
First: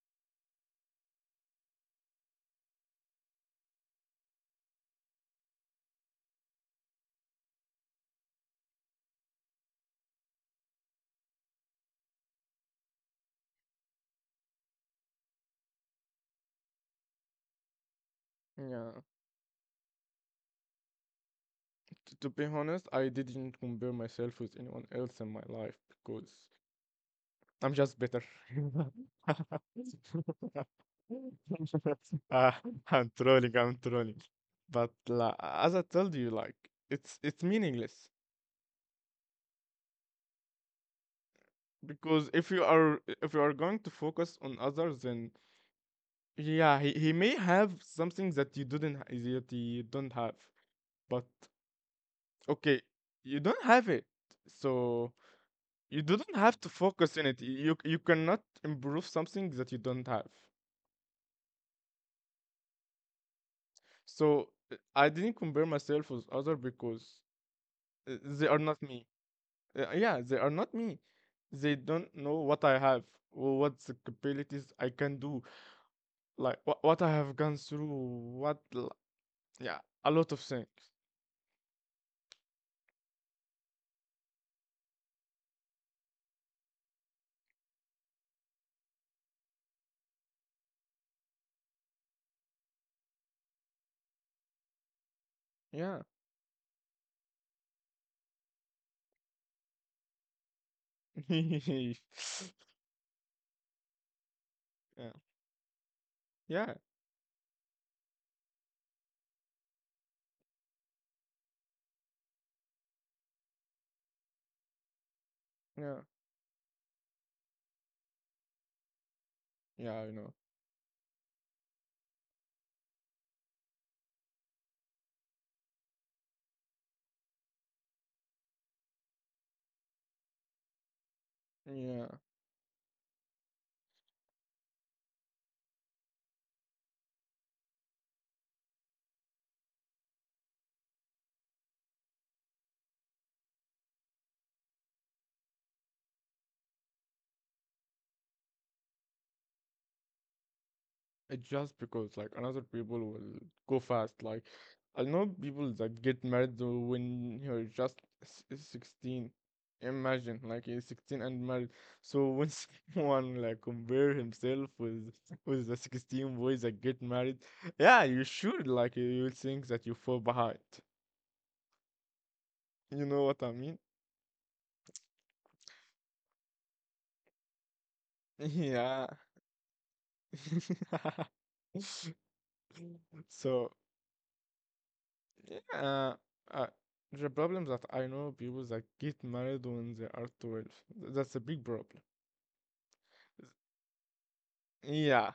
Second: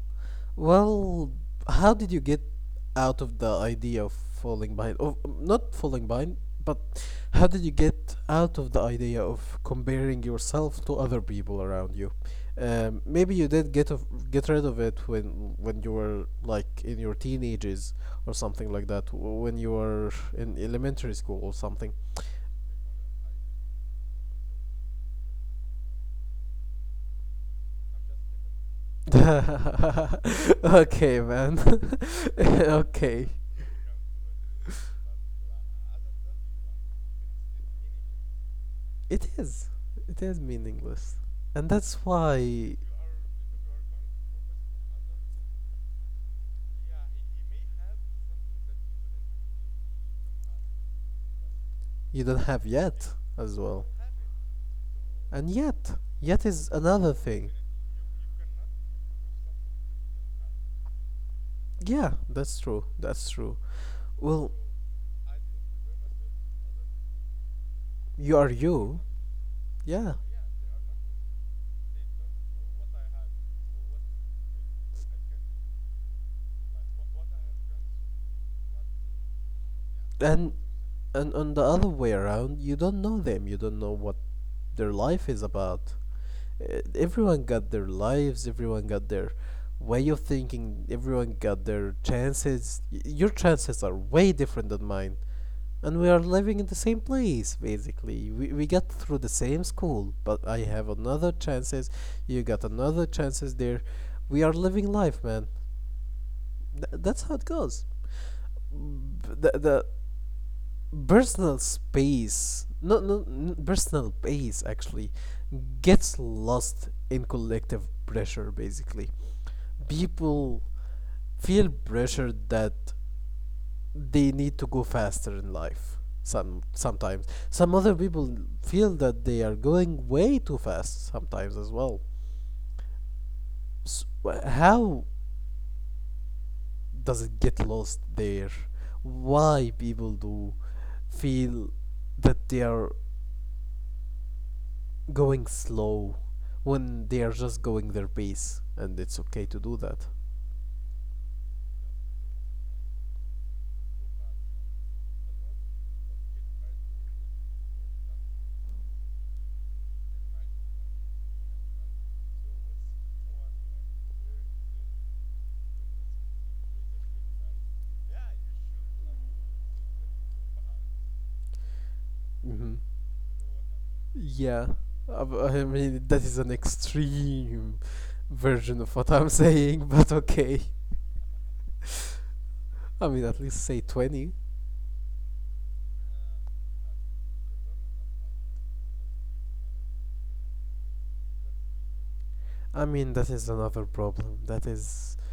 [SPEAKER 1] Well, how did you get out of the idea of falling behind? Of not falling behind, but how did you get out of the idea of comparing yourself to other people around you? Maybe you did get rid of it when you were, like, in your teenagers or something like
[SPEAKER 2] Yeah,
[SPEAKER 1] that, when you were in elementary school or something.
[SPEAKER 2] to be honest, I didn't compare myself with anyone else in my life because I'm just better.
[SPEAKER 1] (laughs) Okay, man.
[SPEAKER 2] (laughs)
[SPEAKER 1] (laughs)
[SPEAKER 2] uh, I'm
[SPEAKER 1] Okay.
[SPEAKER 2] trolling, I'm trolling. But like, as I told you, like it's meaningless.
[SPEAKER 1] It is. It is meaningless. And that's
[SPEAKER 2] Because
[SPEAKER 1] why
[SPEAKER 2] if you are going to focus on others, then yeah, he may have something that you didn't ha- that you don't have, but
[SPEAKER 1] you don't have
[SPEAKER 2] okay,
[SPEAKER 1] yet
[SPEAKER 2] you
[SPEAKER 1] as
[SPEAKER 2] don't
[SPEAKER 1] well.
[SPEAKER 2] have it, so
[SPEAKER 1] And yet,
[SPEAKER 2] you do not
[SPEAKER 1] yet
[SPEAKER 2] have to
[SPEAKER 1] is another
[SPEAKER 2] focus in it.
[SPEAKER 1] thing.
[SPEAKER 2] You cannot improve something that you don't have.
[SPEAKER 1] Yeah, that's true. That's true.
[SPEAKER 2] So
[SPEAKER 1] Well,
[SPEAKER 2] I didn't compare myself with other, because
[SPEAKER 1] you
[SPEAKER 2] they
[SPEAKER 1] are
[SPEAKER 2] are not
[SPEAKER 1] you.
[SPEAKER 2] me.
[SPEAKER 1] Yeah.
[SPEAKER 2] Yeah, they are not me. They don't know what I have or what the capabilities I can do, like what I have gone through, what l- yeah, a lot of
[SPEAKER 1] And
[SPEAKER 2] things.
[SPEAKER 1] and on the other way around, you don't know them. You don't know what their life is about. Eh, everyone got their lives, everyone got their way of thinking, everyone got their chances. Your chances are way different than mine. And
[SPEAKER 2] Yeah.
[SPEAKER 1] we are living in the same place, basically. We got through the same school, but I have another
[SPEAKER 2] (laughs)
[SPEAKER 1] chances,
[SPEAKER 2] yeah.
[SPEAKER 1] you got another chances there. We are living life, man.
[SPEAKER 2] Yeah.
[SPEAKER 1] That's how it goes. The personal space, no, no, personal space actually
[SPEAKER 2] Yeah.
[SPEAKER 1] gets lost in collective pressure, basically.
[SPEAKER 2] Yeah. You know.
[SPEAKER 1] People feel pressure that they need to go faster in life. Sometimes some other people feel that they are going way too fast sometimes as well.
[SPEAKER 2] Yeah.
[SPEAKER 1] How does it get lost there? Why people do feel that they are going slow when they are just going their pace and it's okay to do that?
[SPEAKER 2] It's just because like another people will go fast. Like I know people that get married though when you're just 16. Imagine like he's 16 and married. So (laughs) when someone like compare himself with the 16 boys that get married, yeah, you should like you will think that you fall behind.
[SPEAKER 1] Hmm.
[SPEAKER 2] You know what I mean?
[SPEAKER 1] Yeah. I mean that is an extreme
[SPEAKER 2] (laughs)
[SPEAKER 1] version of
[SPEAKER 2] Yeah.
[SPEAKER 1] what I'm saying, (laughs) but okay.
[SPEAKER 2] (laughs)
[SPEAKER 1] I mean, at least
[SPEAKER 2] So
[SPEAKER 1] say 20.
[SPEAKER 2] yeah, uh, the problem that I know people that get married when they are 12. That's a big problem.
[SPEAKER 1] I mean, that is another problem. That is
[SPEAKER 2] Yeah.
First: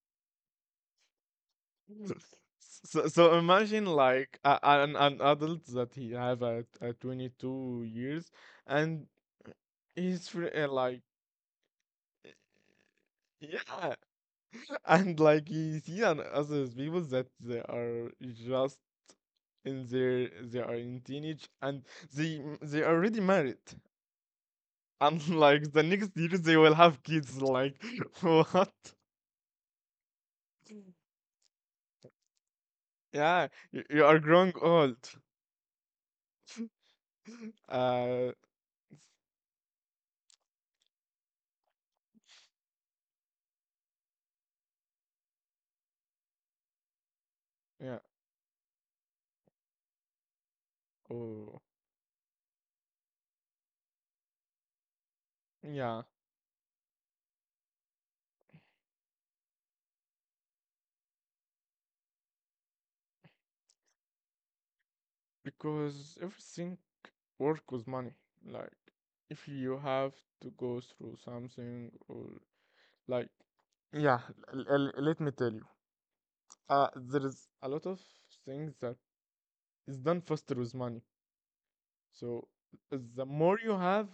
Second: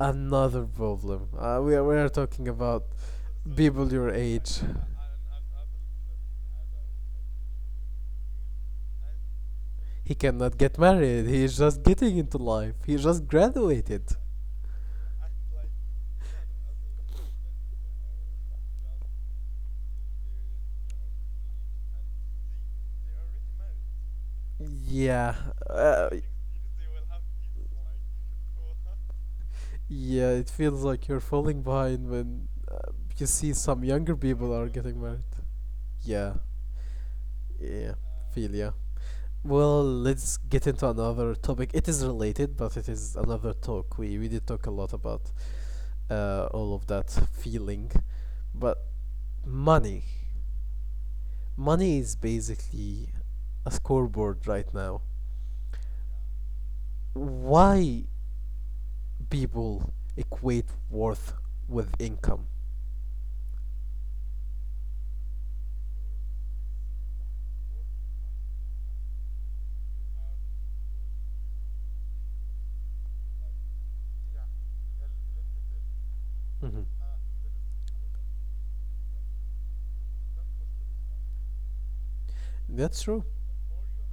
[SPEAKER 1] another problem. We are
[SPEAKER 2] Mm.
[SPEAKER 1] talking about
[SPEAKER 2] So, so imagine
[SPEAKER 1] people your
[SPEAKER 2] like
[SPEAKER 1] age.
[SPEAKER 2] an adult that he have at 22 years and
[SPEAKER 1] He
[SPEAKER 2] he's
[SPEAKER 1] cannot get
[SPEAKER 2] like
[SPEAKER 1] married. He is just getting into life. He just
[SPEAKER 2] yeah.
[SPEAKER 1] graduated.
[SPEAKER 2] (laughs) And like you see on other people that they are just in their they are in teenage and they already married.
[SPEAKER 1] Yeah.
[SPEAKER 2] Unlike the
[SPEAKER 1] Uh,
[SPEAKER 2] next year, they will have kids. Like, (laughs) what?
[SPEAKER 1] yeah, it feels like you're falling behind when you
[SPEAKER 2] Yeah,
[SPEAKER 1] see some
[SPEAKER 2] you
[SPEAKER 1] younger
[SPEAKER 2] are growing
[SPEAKER 1] people are
[SPEAKER 2] old.
[SPEAKER 1] getting married. Yeah. Yeah.
[SPEAKER 2] Uh,
[SPEAKER 1] Feel ya. Well, let's get into another topic. It is related, but it is another talk. We did talk a lot about all of that feeling,
[SPEAKER 2] yeah.
[SPEAKER 1] but money,
[SPEAKER 2] Oh,
[SPEAKER 1] money is basically a scoreboard right now.
[SPEAKER 2] yeah.
[SPEAKER 1] Why people equate worth with income?
[SPEAKER 2] Because everything work with money. Like, if you have to go through something or like, yeah. Let me tell you.
[SPEAKER 1] Hmm.
[SPEAKER 2] There is a lot of things that is done faster with money. So
[SPEAKER 1] That's true.
[SPEAKER 2] the more you have,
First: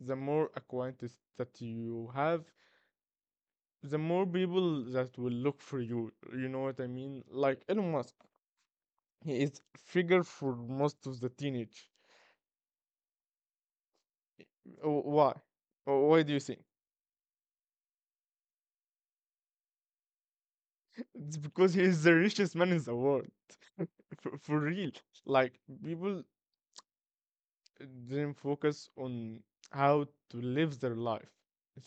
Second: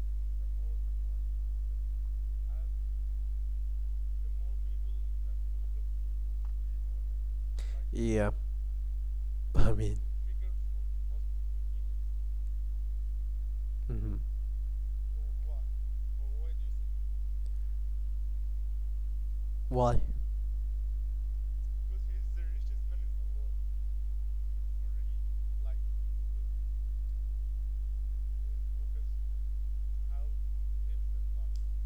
[SPEAKER 2] the more acquaintance that you have, the more people that will look for you. You know what I mean? Like Elon Musk,
[SPEAKER 1] Yeah,
[SPEAKER 2] he
[SPEAKER 1] (laughs)
[SPEAKER 2] is
[SPEAKER 1] I mean,
[SPEAKER 2] figure for most of the teenage.
[SPEAKER 1] hmm.
[SPEAKER 2] Why? Why do you think?
[SPEAKER 1] Why?
[SPEAKER 2] It's because he is the richest man in the world. For real. Like people didn't focus on how to live their life.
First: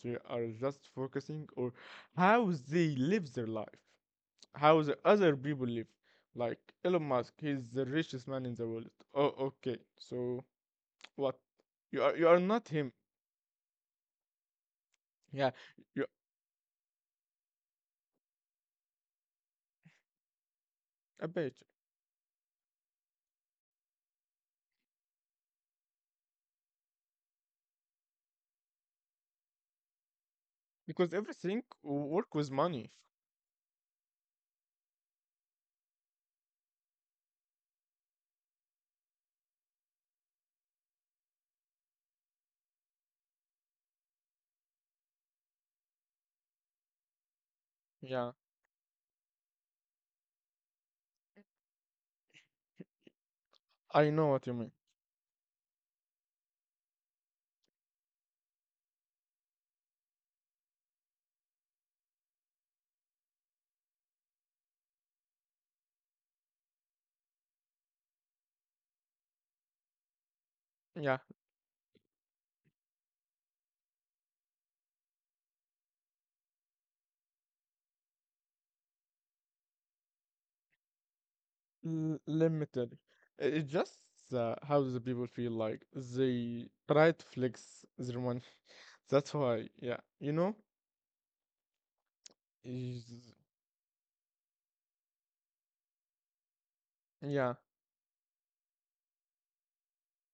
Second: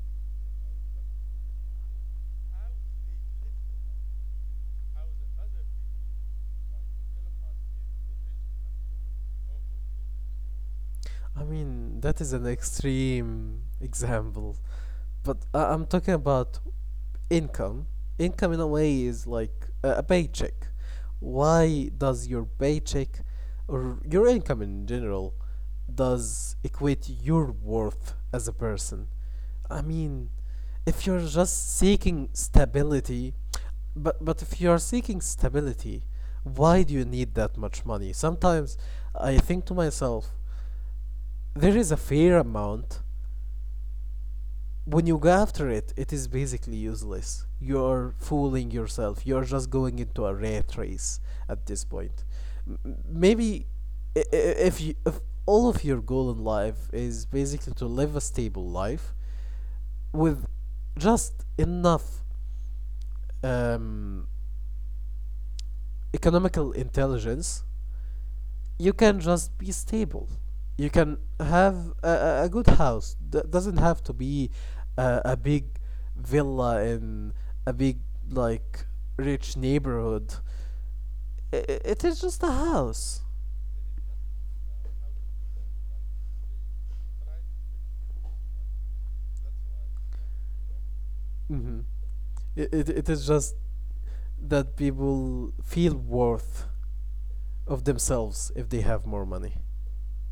[SPEAKER 2] They are just focusing or how they live their life, how the other people live. Like Elon Musk, he's the richest man in the world. Oh, okay. So what?
[SPEAKER 1] I mean,
[SPEAKER 2] You
[SPEAKER 1] that is
[SPEAKER 2] are
[SPEAKER 1] an
[SPEAKER 2] not him.
[SPEAKER 1] extreme example, but
[SPEAKER 2] Yeah,
[SPEAKER 1] I'm
[SPEAKER 2] you
[SPEAKER 1] talking about income. Income, in a way, is like a paycheck.
[SPEAKER 2] a bit,
[SPEAKER 1] Why does your paycheck or your income in general does equate your worth as a person? I mean, if
[SPEAKER 2] because
[SPEAKER 1] you're
[SPEAKER 2] everything
[SPEAKER 1] just seeking
[SPEAKER 2] work with money.
[SPEAKER 1] stability, but if you're seeking stability, why do you need that much money? Sometimes I think to myself, there is a fair amount. When you go after it, it is basically useless. You're
[SPEAKER 2] Yeah,
[SPEAKER 1] fooling yourself. You're just going into a rat race at this point. M- Maybe
[SPEAKER 2] I
[SPEAKER 1] i-
[SPEAKER 2] know
[SPEAKER 1] i-
[SPEAKER 2] what you mean.
[SPEAKER 1] if all of your goal in life is basically to live a stable life with just enough um, economical intelligence, you can just be stable. You
[SPEAKER 2] Yeah,
[SPEAKER 1] can have a good house. Doesn't have to be a big villa in a big, like, rich neighborhood. It is just
[SPEAKER 2] let
[SPEAKER 1] a
[SPEAKER 2] me tell you,
[SPEAKER 1] house.
[SPEAKER 2] it's just how the people feel like they try to flex their money. (laughs) That's why. Yeah, you know.
[SPEAKER 1] hmm it is
[SPEAKER 2] is-
[SPEAKER 1] just that people feel worth
[SPEAKER 2] Yeah,
[SPEAKER 1] of themselves if they have more money,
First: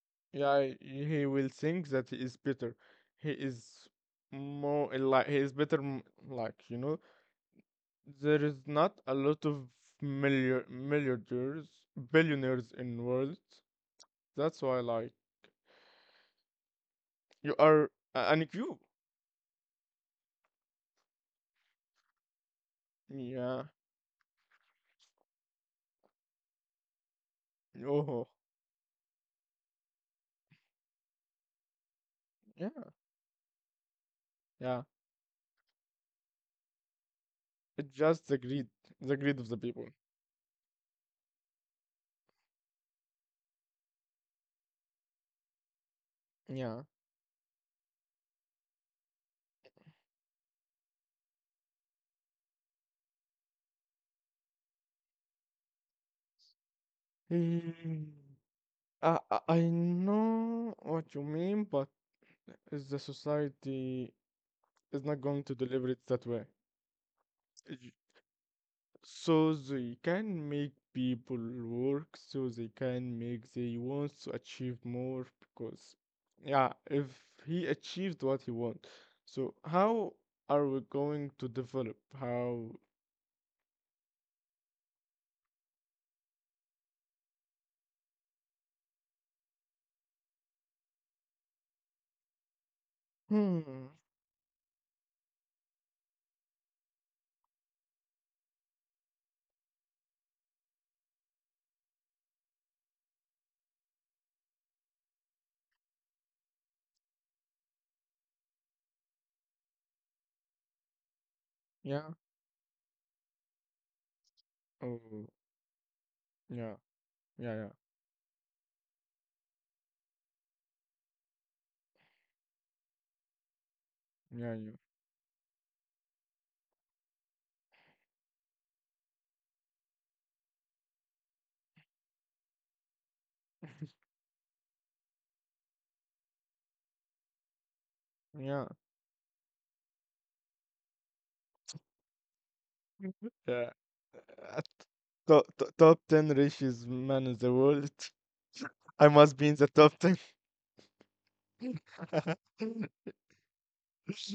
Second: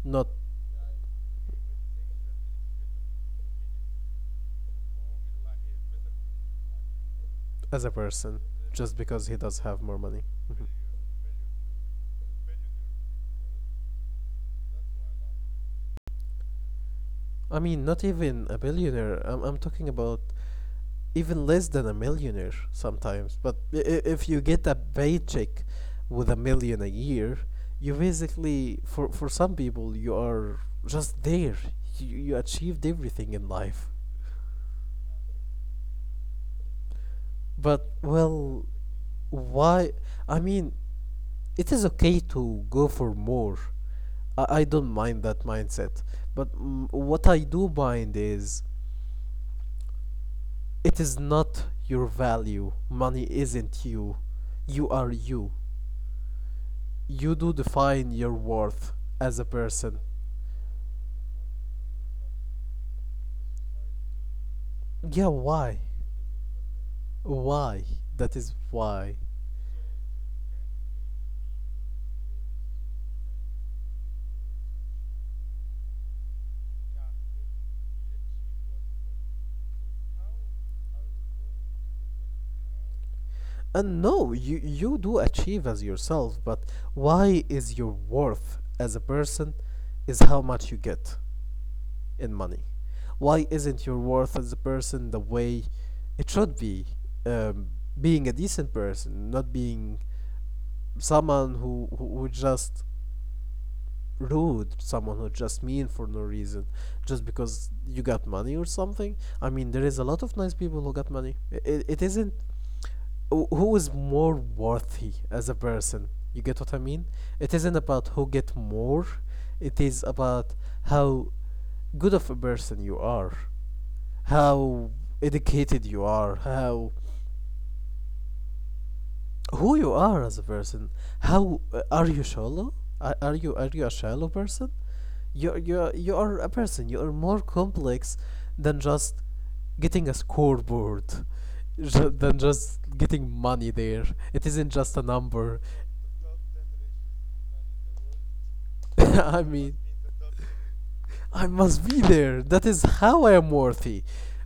[SPEAKER 1] not
[SPEAKER 2] yeah. He will think that he is better. He is more like he is better. Like you know,
[SPEAKER 1] as a person
[SPEAKER 2] there is
[SPEAKER 1] just
[SPEAKER 2] not a
[SPEAKER 1] because he
[SPEAKER 2] lot
[SPEAKER 1] does
[SPEAKER 2] of
[SPEAKER 1] have more money. Mhm.
[SPEAKER 2] milliardaires, billionaires in world. That's why, like,
[SPEAKER 1] I
[SPEAKER 2] you
[SPEAKER 1] mean,
[SPEAKER 2] are
[SPEAKER 1] not even a
[SPEAKER 2] and you,
[SPEAKER 1] billionaire. I'm talking about even less than a millionaire sometimes. But
[SPEAKER 2] yeah,
[SPEAKER 1] if you get a paycheck with a million a year, you
[SPEAKER 2] oh,
[SPEAKER 1] basically, for some people, you are just there. You achieved
[SPEAKER 2] yeah,
[SPEAKER 1] everything in life.
[SPEAKER 2] yeah.
[SPEAKER 1] But,
[SPEAKER 2] It's just
[SPEAKER 1] well,
[SPEAKER 2] the greed of the
[SPEAKER 1] why?
[SPEAKER 2] people.
[SPEAKER 1] I mean, it is okay to go for more. I don't mind that mindset. But
[SPEAKER 2] Yeah.
[SPEAKER 1] what I do mind is, it is not your value. Money isn't you. You are you. You do define
[SPEAKER 2] Mm,
[SPEAKER 1] your worth
[SPEAKER 2] I
[SPEAKER 1] as a
[SPEAKER 2] I I
[SPEAKER 1] person.
[SPEAKER 2] know what you mean, but is the society is
[SPEAKER 1] Yeah,
[SPEAKER 2] not going to
[SPEAKER 1] why?
[SPEAKER 2] deliver it that way.
[SPEAKER 1] Why? That is why.
[SPEAKER 2] So they can make people work, so they can make they want to achieve more. Because yeah, if he achieved what he want, so how are we going to develop, how?
[SPEAKER 1] And no, you do achieve as yourself, but why is your worth as a person is how much you get in money? Why isn't your
[SPEAKER 2] Hmm.
[SPEAKER 1] worth as a person the way it should be? Um, being a decent person, not being someone who just rude, someone who just mean for no reason, just because you got money or something. I mean, there is a lot of nice people who got money. It
[SPEAKER 2] Yeah.
[SPEAKER 1] isn't who is more worthy
[SPEAKER 2] Oh,
[SPEAKER 1] as a person. You get what I
[SPEAKER 2] yeah,
[SPEAKER 1] mean? It isn't
[SPEAKER 2] yeah,
[SPEAKER 1] about who get more. It is about how good of a person you are,
[SPEAKER 2] yeah, yeah,
[SPEAKER 1] how educated you are, how who you are as a person. How are you shallow? Are you a shallow person? You are a person. You are more complex
[SPEAKER 2] yeah,
[SPEAKER 1] than just getting a scoreboard, (laughs) than just
[SPEAKER 2] yeah.
[SPEAKER 1] getting
[SPEAKER 2] (laughs)
[SPEAKER 1] money
[SPEAKER 2] Yeah.
[SPEAKER 1] there. It isn't
[SPEAKER 2] Uh,
[SPEAKER 1] just a number.
[SPEAKER 2] top 10 richest man in the world.
[SPEAKER 1] (laughs)
[SPEAKER 2] (laughs) I
[SPEAKER 1] I
[SPEAKER 2] must be in
[SPEAKER 1] mean.
[SPEAKER 2] the top 10.
[SPEAKER 1] I must be there. That is
[SPEAKER 2] (laughs)
[SPEAKER 1] how I am worthy.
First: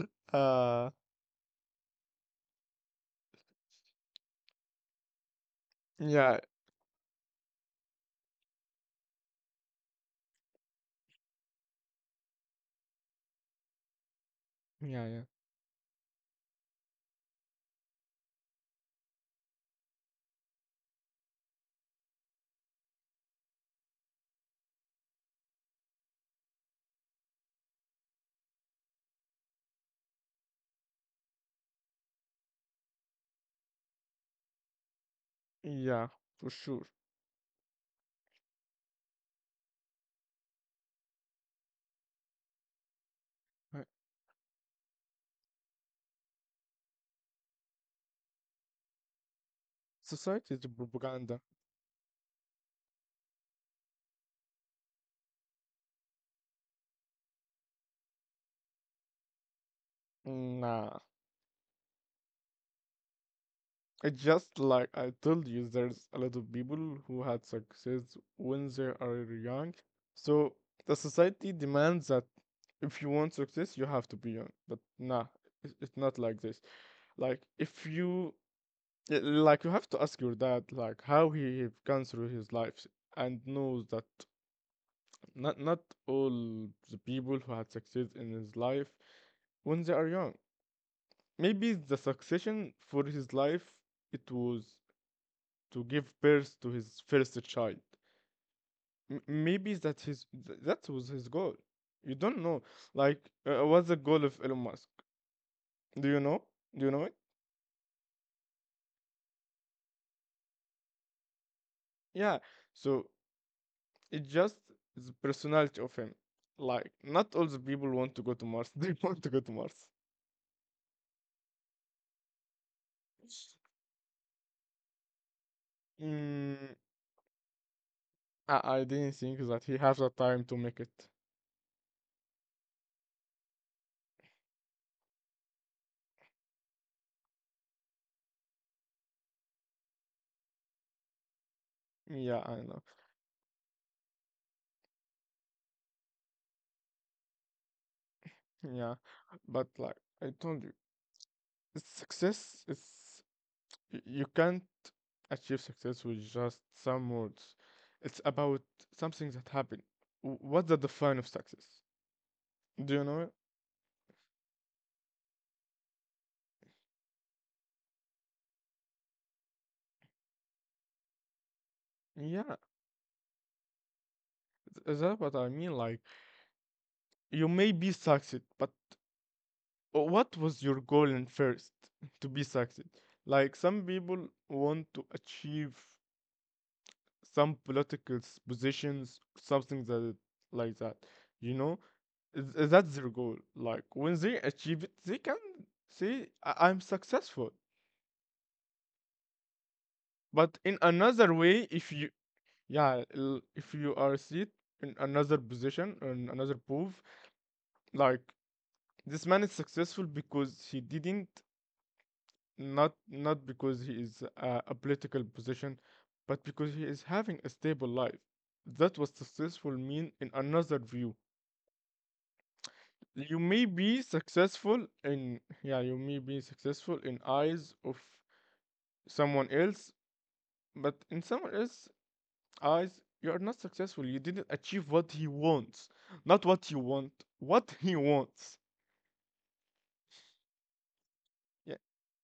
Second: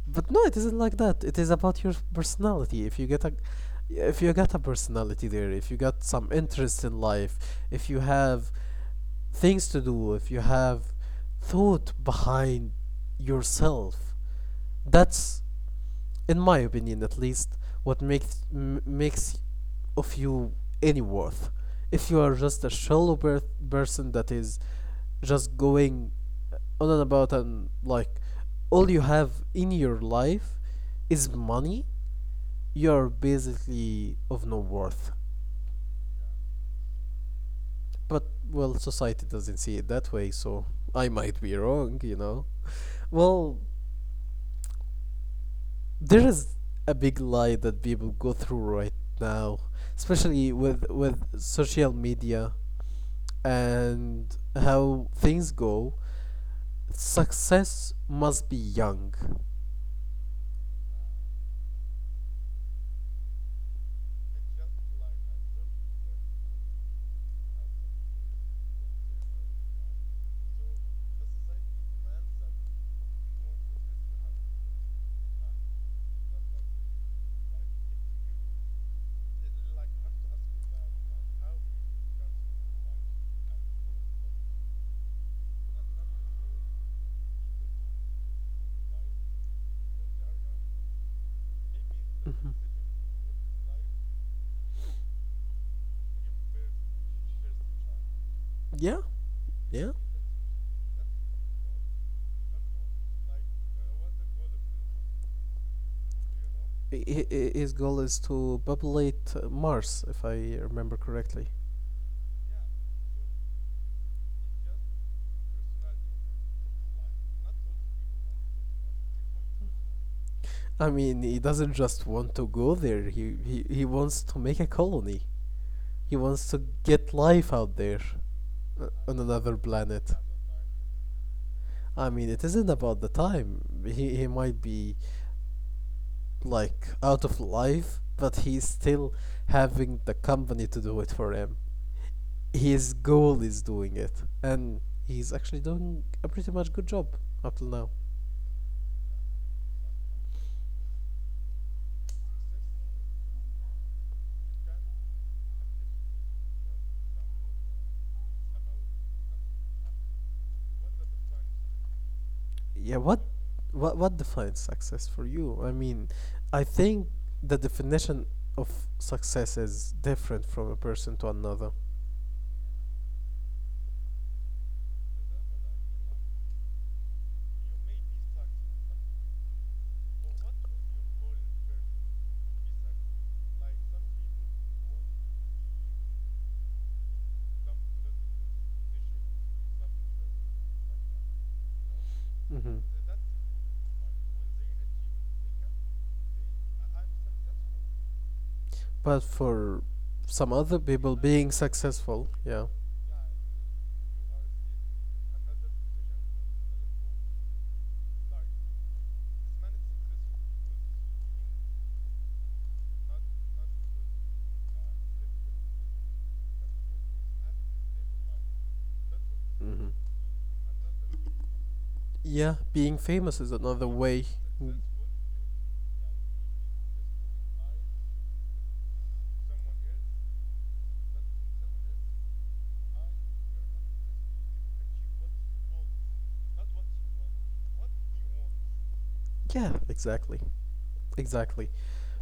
[SPEAKER 1] But no, it isn't
[SPEAKER 2] Uh,
[SPEAKER 1] like that. It is about your personality. If you got a personality there, if you got some
[SPEAKER 2] yeah,
[SPEAKER 1] interest in life, if you have things to do, if you have thought behind yourself,
[SPEAKER 2] yeah, yeah,
[SPEAKER 1] that's in my opinion at least what makes makes of you any worth. If you are just a shallow person that is just going on and about and, like, all you have in your life is money, you're basically of no worth.
[SPEAKER 2] yeah, for sure.
[SPEAKER 1] But, well, society doesn't see it that way, so I might be wrong, you know. (laughs) Well,
[SPEAKER 2] Uh,
[SPEAKER 1] there is a big lie that people go through right now, especially
[SPEAKER 2] society's
[SPEAKER 1] with
[SPEAKER 2] propaganda.
[SPEAKER 1] social media and how things go. Success must be young.
[SPEAKER 2] Nah. It's just like I told you, there's a lot of people who had success when they are young. So the society demands that if you want success, you have to be young. But nah, it's not like this. Like if you like, you have to ask your dad like how he have gone through his life, and knows that not all the people who had success in his life when they are young. Maybe the
[SPEAKER 1] Mhm.
[SPEAKER 2] succession for his life, it was to give birth to his first child.
[SPEAKER 1] Yeah,
[SPEAKER 2] Maybe
[SPEAKER 1] yeah.
[SPEAKER 2] that his that was his goal. You don't know. Like, what's the goal of Elon Musk? Do you know? Do you know
[SPEAKER 1] I-
[SPEAKER 2] it?
[SPEAKER 1] i- His goal is to populate Mars, if I remember correctly.
[SPEAKER 2] Yeah. So it's just the personality of him. Like, not all the people want to go to Mars. (laughs) They want to go to Mars.
[SPEAKER 1] I mean, he doesn't just want to go there. He wants to make a colony. He wants to
[SPEAKER 2] Mm,
[SPEAKER 1] get life out there,
[SPEAKER 2] I didn't
[SPEAKER 1] on
[SPEAKER 2] think
[SPEAKER 1] another
[SPEAKER 2] that he has the
[SPEAKER 1] planet.
[SPEAKER 2] time to make it.
[SPEAKER 1] I mean, it isn't about the time. He might be, like, out of life, but he's still having the company to do it for him.
[SPEAKER 2] Yeah, I know.
[SPEAKER 1] His goal is doing it, and he's actually doing a pretty much good job up till now.
[SPEAKER 2] Yeah, but like I told you. Success is you can't achieve success with just some words. It's about something that happened. What's the define of success? Do
[SPEAKER 1] Yeah,
[SPEAKER 2] you know it?
[SPEAKER 1] what defines success for you? I mean, I think the definition of success is different from a person to another.
[SPEAKER 2] Yeah, is that what I mean? Like you may be succeed, but what was your goal in first to be succeed? Like some people want to achieve some political positions, something that like that, you know?
[SPEAKER 1] Hmm.
[SPEAKER 2] That's their goal. Like when they achieve it, they can say, "I- "I'm successful."
[SPEAKER 1] But for some
[SPEAKER 2] But in
[SPEAKER 1] other people
[SPEAKER 2] another
[SPEAKER 1] being
[SPEAKER 2] way, if you
[SPEAKER 1] successful, yeah.
[SPEAKER 2] yeah, if you are sit in another position in another proof, like this man is successful because he didn't not because he is a political position, but because he is having a stable life. That was successful
[SPEAKER 1] Hmm.
[SPEAKER 2] mean in another view.
[SPEAKER 1] Yeah, being
[SPEAKER 2] You
[SPEAKER 1] famous is
[SPEAKER 2] may
[SPEAKER 1] another
[SPEAKER 2] be
[SPEAKER 1] way. Mm.
[SPEAKER 2] successful in yeah, you may be successful in eyes of someone else, but in someone else's eyes, you are not successful. You didn't achieve what he wants, not what you want, what he wants.
[SPEAKER 1] Yeah, exactly. Exactly.
[SPEAKER 2] Yeah,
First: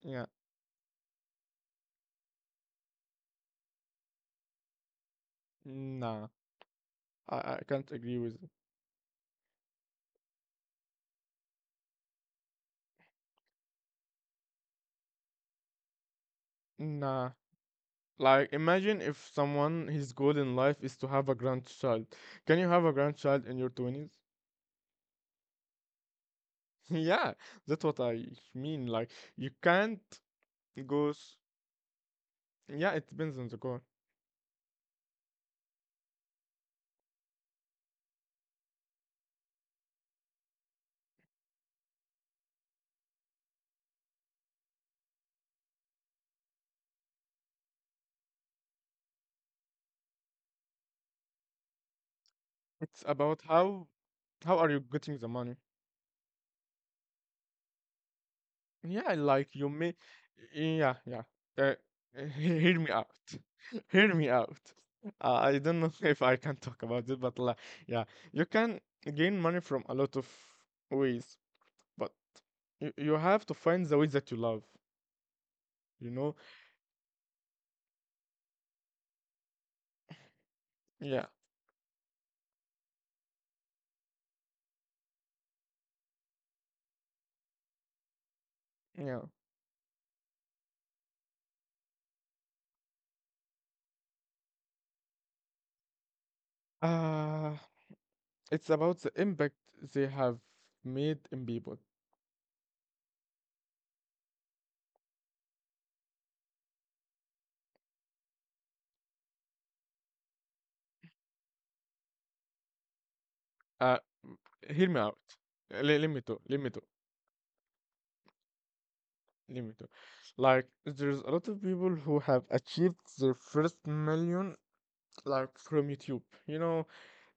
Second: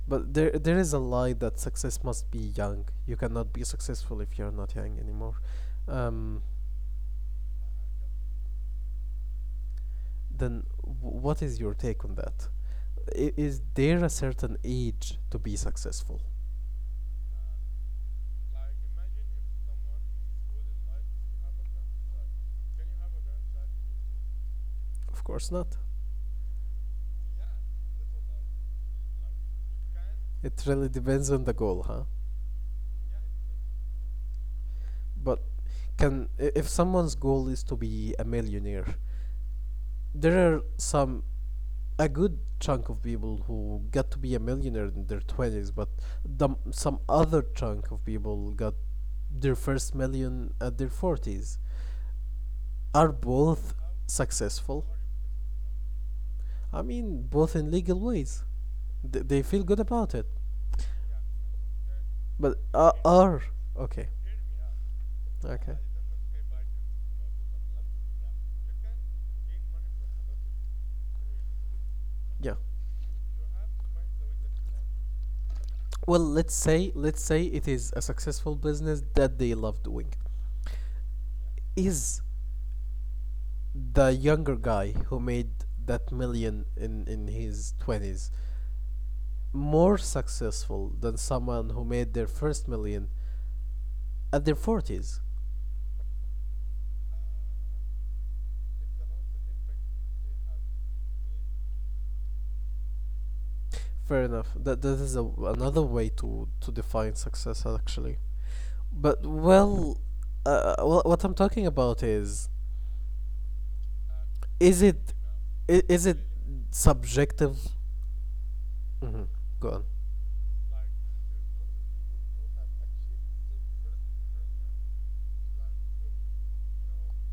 [SPEAKER 2] yeah,
[SPEAKER 1] But there is a lie that success must be young. You cannot be successful if you're not young anymore.
[SPEAKER 2] nah,
[SPEAKER 1] Um.
[SPEAKER 2] I can't agree with it.
[SPEAKER 1] Then what is your take on that? Is there a certain age to be successful?
[SPEAKER 2] Nah. Like, imagine if someone, his goal in life is to have a grandchild. Can you have a grandchild in your 20s?
[SPEAKER 1] Of course not.
[SPEAKER 2] (laughs) Yeah, that's what I mean. Like, you can't
[SPEAKER 1] It really
[SPEAKER 2] go.
[SPEAKER 1] depends on the goal, huh?
[SPEAKER 2] Yeah, it depends on the goal.
[SPEAKER 1] But can if someone's goal is to be a millionaire, there are some a good chunk of people who got to be a millionaire in their 20s, but some other chunk of people got their first million at their 40s.
[SPEAKER 2] It's
[SPEAKER 1] Are
[SPEAKER 2] about
[SPEAKER 1] both
[SPEAKER 2] how are you
[SPEAKER 1] successful?
[SPEAKER 2] getting the money?
[SPEAKER 1] I mean, both in legal ways.
[SPEAKER 2] Yeah,
[SPEAKER 1] They
[SPEAKER 2] like
[SPEAKER 1] feel
[SPEAKER 2] you
[SPEAKER 1] good
[SPEAKER 2] may,
[SPEAKER 1] about it.
[SPEAKER 2] yeah, yeah. Uh, (laughs)
[SPEAKER 1] But
[SPEAKER 2] hear me out.
[SPEAKER 1] are
[SPEAKER 2] (laughs)
[SPEAKER 1] okay,
[SPEAKER 2] Hear me out. I
[SPEAKER 1] okay,
[SPEAKER 2] don't know (laughs) if I can talk about it, but like, yeah, you can gain money from a lot of ways, but
[SPEAKER 1] yeah.
[SPEAKER 2] you have to find the way that you love, you
[SPEAKER 1] Well,
[SPEAKER 2] know?
[SPEAKER 1] let's say it is a successful business that they love doing.
[SPEAKER 2] Yeah,
[SPEAKER 1] Is the younger guy who made that million in his twenties
[SPEAKER 2] yeah.
[SPEAKER 1] more successful than someone who made their first million at their forties?
[SPEAKER 2] Uh, it's about the impact they have made in people.
[SPEAKER 1] Fair enough. That that is a, another way to define success actually. But well, well, what I'm talking about is
[SPEAKER 2] Uh,
[SPEAKER 1] is
[SPEAKER 2] hear me out.
[SPEAKER 1] it
[SPEAKER 2] Let
[SPEAKER 1] is
[SPEAKER 2] me
[SPEAKER 1] it
[SPEAKER 2] talk. Let me talk.
[SPEAKER 1] subjective? Hmm. Go
[SPEAKER 2] Limito.
[SPEAKER 1] on.
[SPEAKER 2] Like, there's a lot of people who have achieved their first million, like from YouTube. You know,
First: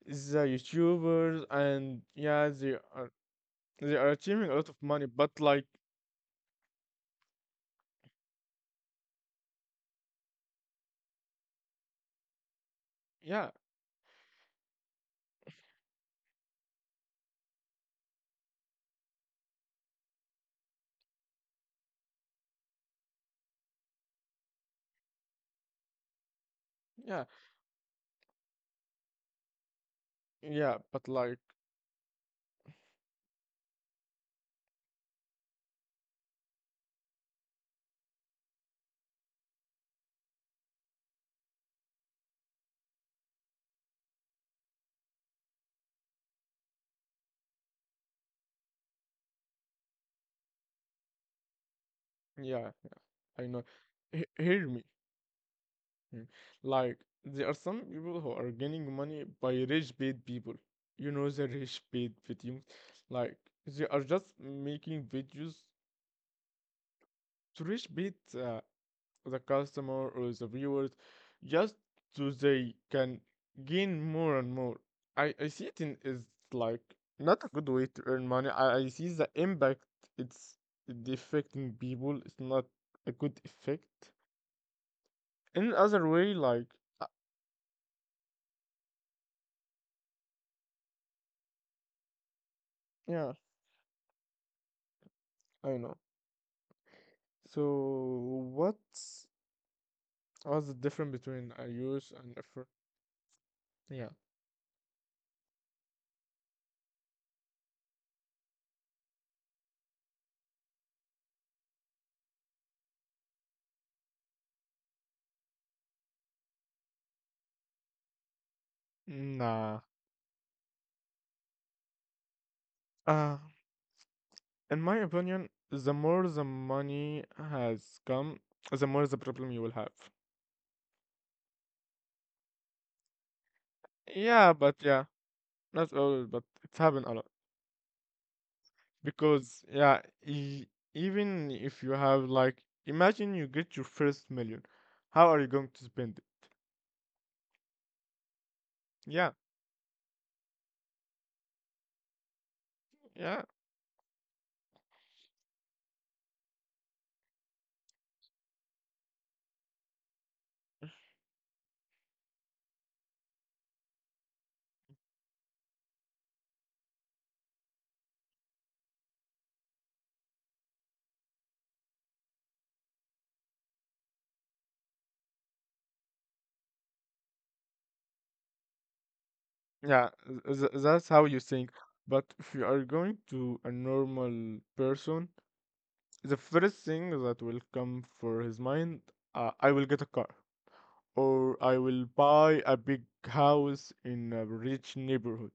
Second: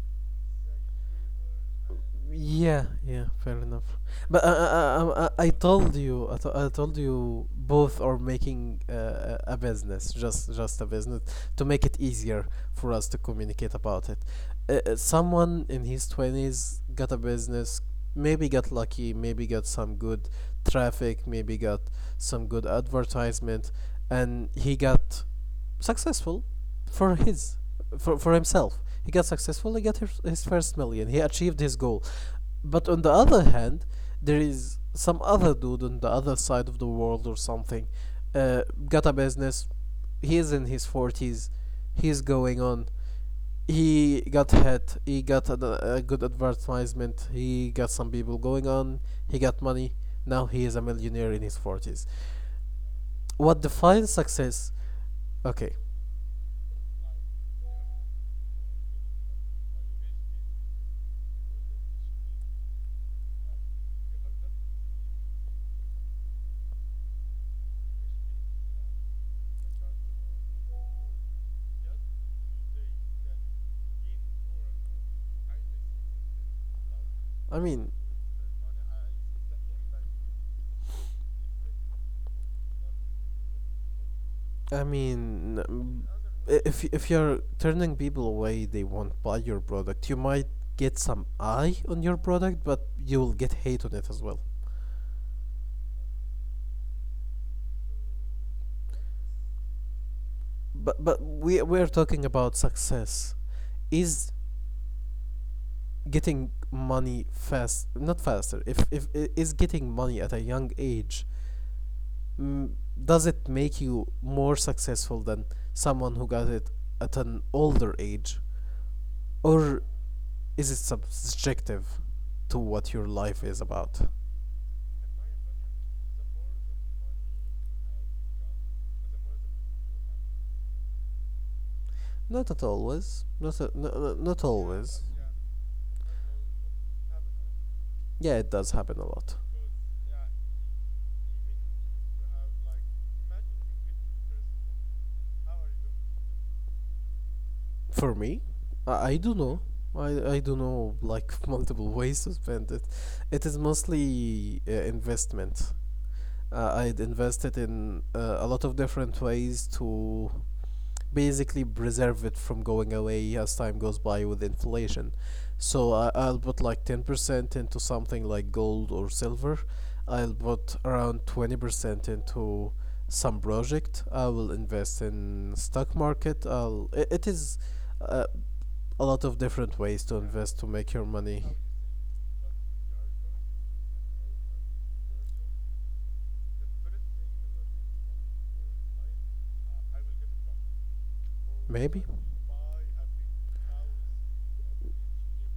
[SPEAKER 2] the YouTubers, and yeah,
[SPEAKER 1] Yeah, yeah, fair enough.
[SPEAKER 2] they are
[SPEAKER 1] But
[SPEAKER 2] achieving a lot of money. But
[SPEAKER 1] I
[SPEAKER 2] like,
[SPEAKER 1] told you, I told you, both are making a business, just a business, to make it easier for us to
[SPEAKER 2] yeah,
[SPEAKER 1] communicate about it. Someone in his twenties got a business, maybe got lucky, maybe got some good traffic, maybe got some good advertisement, and he got successful for
[SPEAKER 2] yeah,
[SPEAKER 1] his, for himself. He got successful, he got his first
[SPEAKER 2] yeah.
[SPEAKER 1] million,
[SPEAKER 2] But
[SPEAKER 1] he
[SPEAKER 2] like,
[SPEAKER 1] achieved his goal. But on the other hand, there is some other dude on the other side of the world or something, got a business, he is in his 40s, he's going on. He got hit, he got a good advertisement, he got some people going on, he got money, now he is a millionaire in his 40s.
[SPEAKER 2] yeah, I
[SPEAKER 1] What
[SPEAKER 2] know.
[SPEAKER 1] defines
[SPEAKER 2] Hear
[SPEAKER 1] success?
[SPEAKER 2] me.
[SPEAKER 1] Okay,
[SPEAKER 2] Hear. Like, there are some people who are gaining money by rich paid people. You know, the rich paid videos. Like, they are just making videos to rich paid. The customer or the viewers just so they can gain more and more. I see it in is like not a
[SPEAKER 1] I
[SPEAKER 2] good way
[SPEAKER 1] mean,
[SPEAKER 2] to earn money. I see the impact it's it affecting people. It's not a good effect.
[SPEAKER 1] I mean,
[SPEAKER 2] In
[SPEAKER 1] mm,
[SPEAKER 2] other way, like uh,
[SPEAKER 1] if you're turning people away, they won't buy your product. You might get some eye on your product, but you will
[SPEAKER 2] yeah,
[SPEAKER 1] get hate on it as well.
[SPEAKER 2] I know. So what's the difference
[SPEAKER 1] But
[SPEAKER 2] between
[SPEAKER 1] we
[SPEAKER 2] a
[SPEAKER 1] we're
[SPEAKER 2] use
[SPEAKER 1] talking
[SPEAKER 2] and
[SPEAKER 1] about
[SPEAKER 2] effort?
[SPEAKER 1] success.
[SPEAKER 2] Yeah.
[SPEAKER 1] Is getting money fast, not faster. If is getting money at a young age, mm, does it make you more successful than someone who got it at an older age?
[SPEAKER 2] Nah.
[SPEAKER 1] Or is it subjective to what your
[SPEAKER 2] Uh,
[SPEAKER 1] life is about?
[SPEAKER 2] in my opinion, the more the money has come, the more the problem you will have.
[SPEAKER 1] Not at always. Not a, no, not
[SPEAKER 2] Yeah, but
[SPEAKER 1] always.
[SPEAKER 2] yeah, not all, but it's happened a lot.
[SPEAKER 1] Yeah, it does happen a lot.
[SPEAKER 2] Because yeah, e even if you have like, imagine you get your first million, how are you going to spend it?
[SPEAKER 1] For me, I do
[SPEAKER 2] Yeah,
[SPEAKER 1] know. I do know, like, (laughs) multiple ways to spend it.
[SPEAKER 2] yeah,
[SPEAKER 1] It is mostly investment. Uh, I'd invested in a lot of different ways to basically preserve it from going away as time goes by with inflation. So I'll put like 10% into something like gold or silver. I'll put around 20% into some project. I will invest in stock market. It, it is uh, a lot of different ways
[SPEAKER 2] yeah.
[SPEAKER 1] to invest to make your
[SPEAKER 2] That's how you
[SPEAKER 1] money.
[SPEAKER 2] think. But if you are going to a normal person, the first thing that will come for his mind, I will get a car, or I
[SPEAKER 1] Maybe.
[SPEAKER 2] will buy a big house in a rich neighborhood.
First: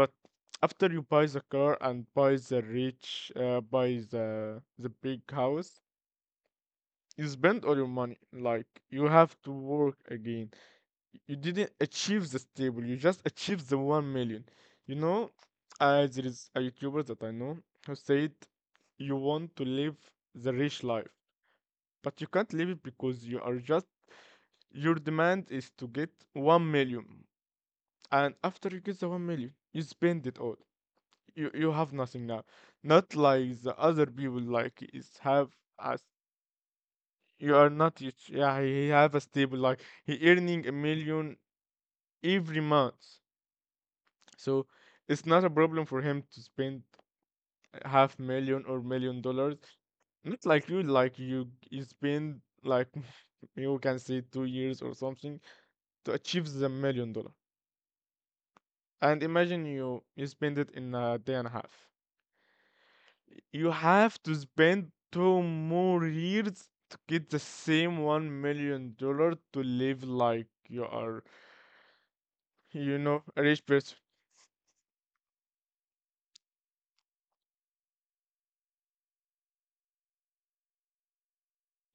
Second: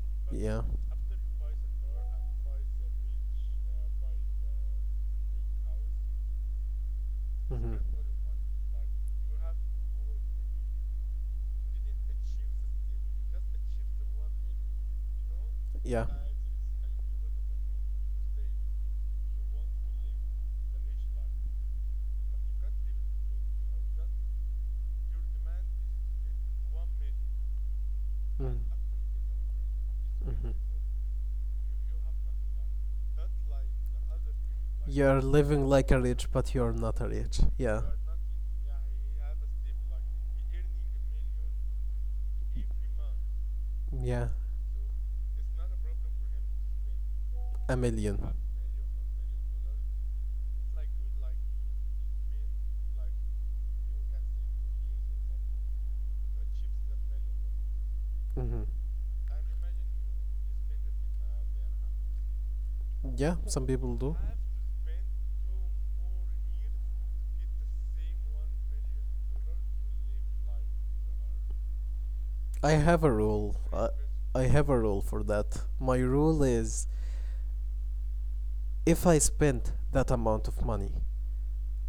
[SPEAKER 2] But
[SPEAKER 1] Yeah.
[SPEAKER 2] after you buy the car and buy the rich, buy the big house, you spend all your money. Like you have to work again. You didn't achieve the stable. You just achieved the 1 million. You know, there is a YouTuber that I know who said you want to live the rich life, but you can't live it because you are just your demand is to get 1 million, and
[SPEAKER 1] Mm.
[SPEAKER 2] after you get the 1 million you spend it
[SPEAKER 1] Mhm.
[SPEAKER 2] all. You have nothing now, not like the other people like is
[SPEAKER 1] You're
[SPEAKER 2] have.
[SPEAKER 1] living like
[SPEAKER 2] As
[SPEAKER 1] a rich, but you're not a rich.
[SPEAKER 2] you are
[SPEAKER 1] Yeah.
[SPEAKER 2] not rich, yeah, he have a stable, like he earning a million every month,
[SPEAKER 1] Yeah.
[SPEAKER 2] so it's not a problem for him to spend
[SPEAKER 1] A
[SPEAKER 2] half
[SPEAKER 1] million.
[SPEAKER 2] million or million dollars. Not like you, like you spend like (laughs) you can say 2 years or something to achieve the million dollar.
[SPEAKER 1] Hmm.
[SPEAKER 2] And imagine you spend it in a day and a half.
[SPEAKER 1] Yeah, some
[SPEAKER 2] You
[SPEAKER 1] people
[SPEAKER 2] have
[SPEAKER 1] do.
[SPEAKER 2] to spend two more years to get the same 1 million dollar to live like you are,
[SPEAKER 1] I have a
[SPEAKER 2] a
[SPEAKER 1] rule.
[SPEAKER 2] rich person.
[SPEAKER 1] I have a rule for that. My rule is, if I spent that amount of money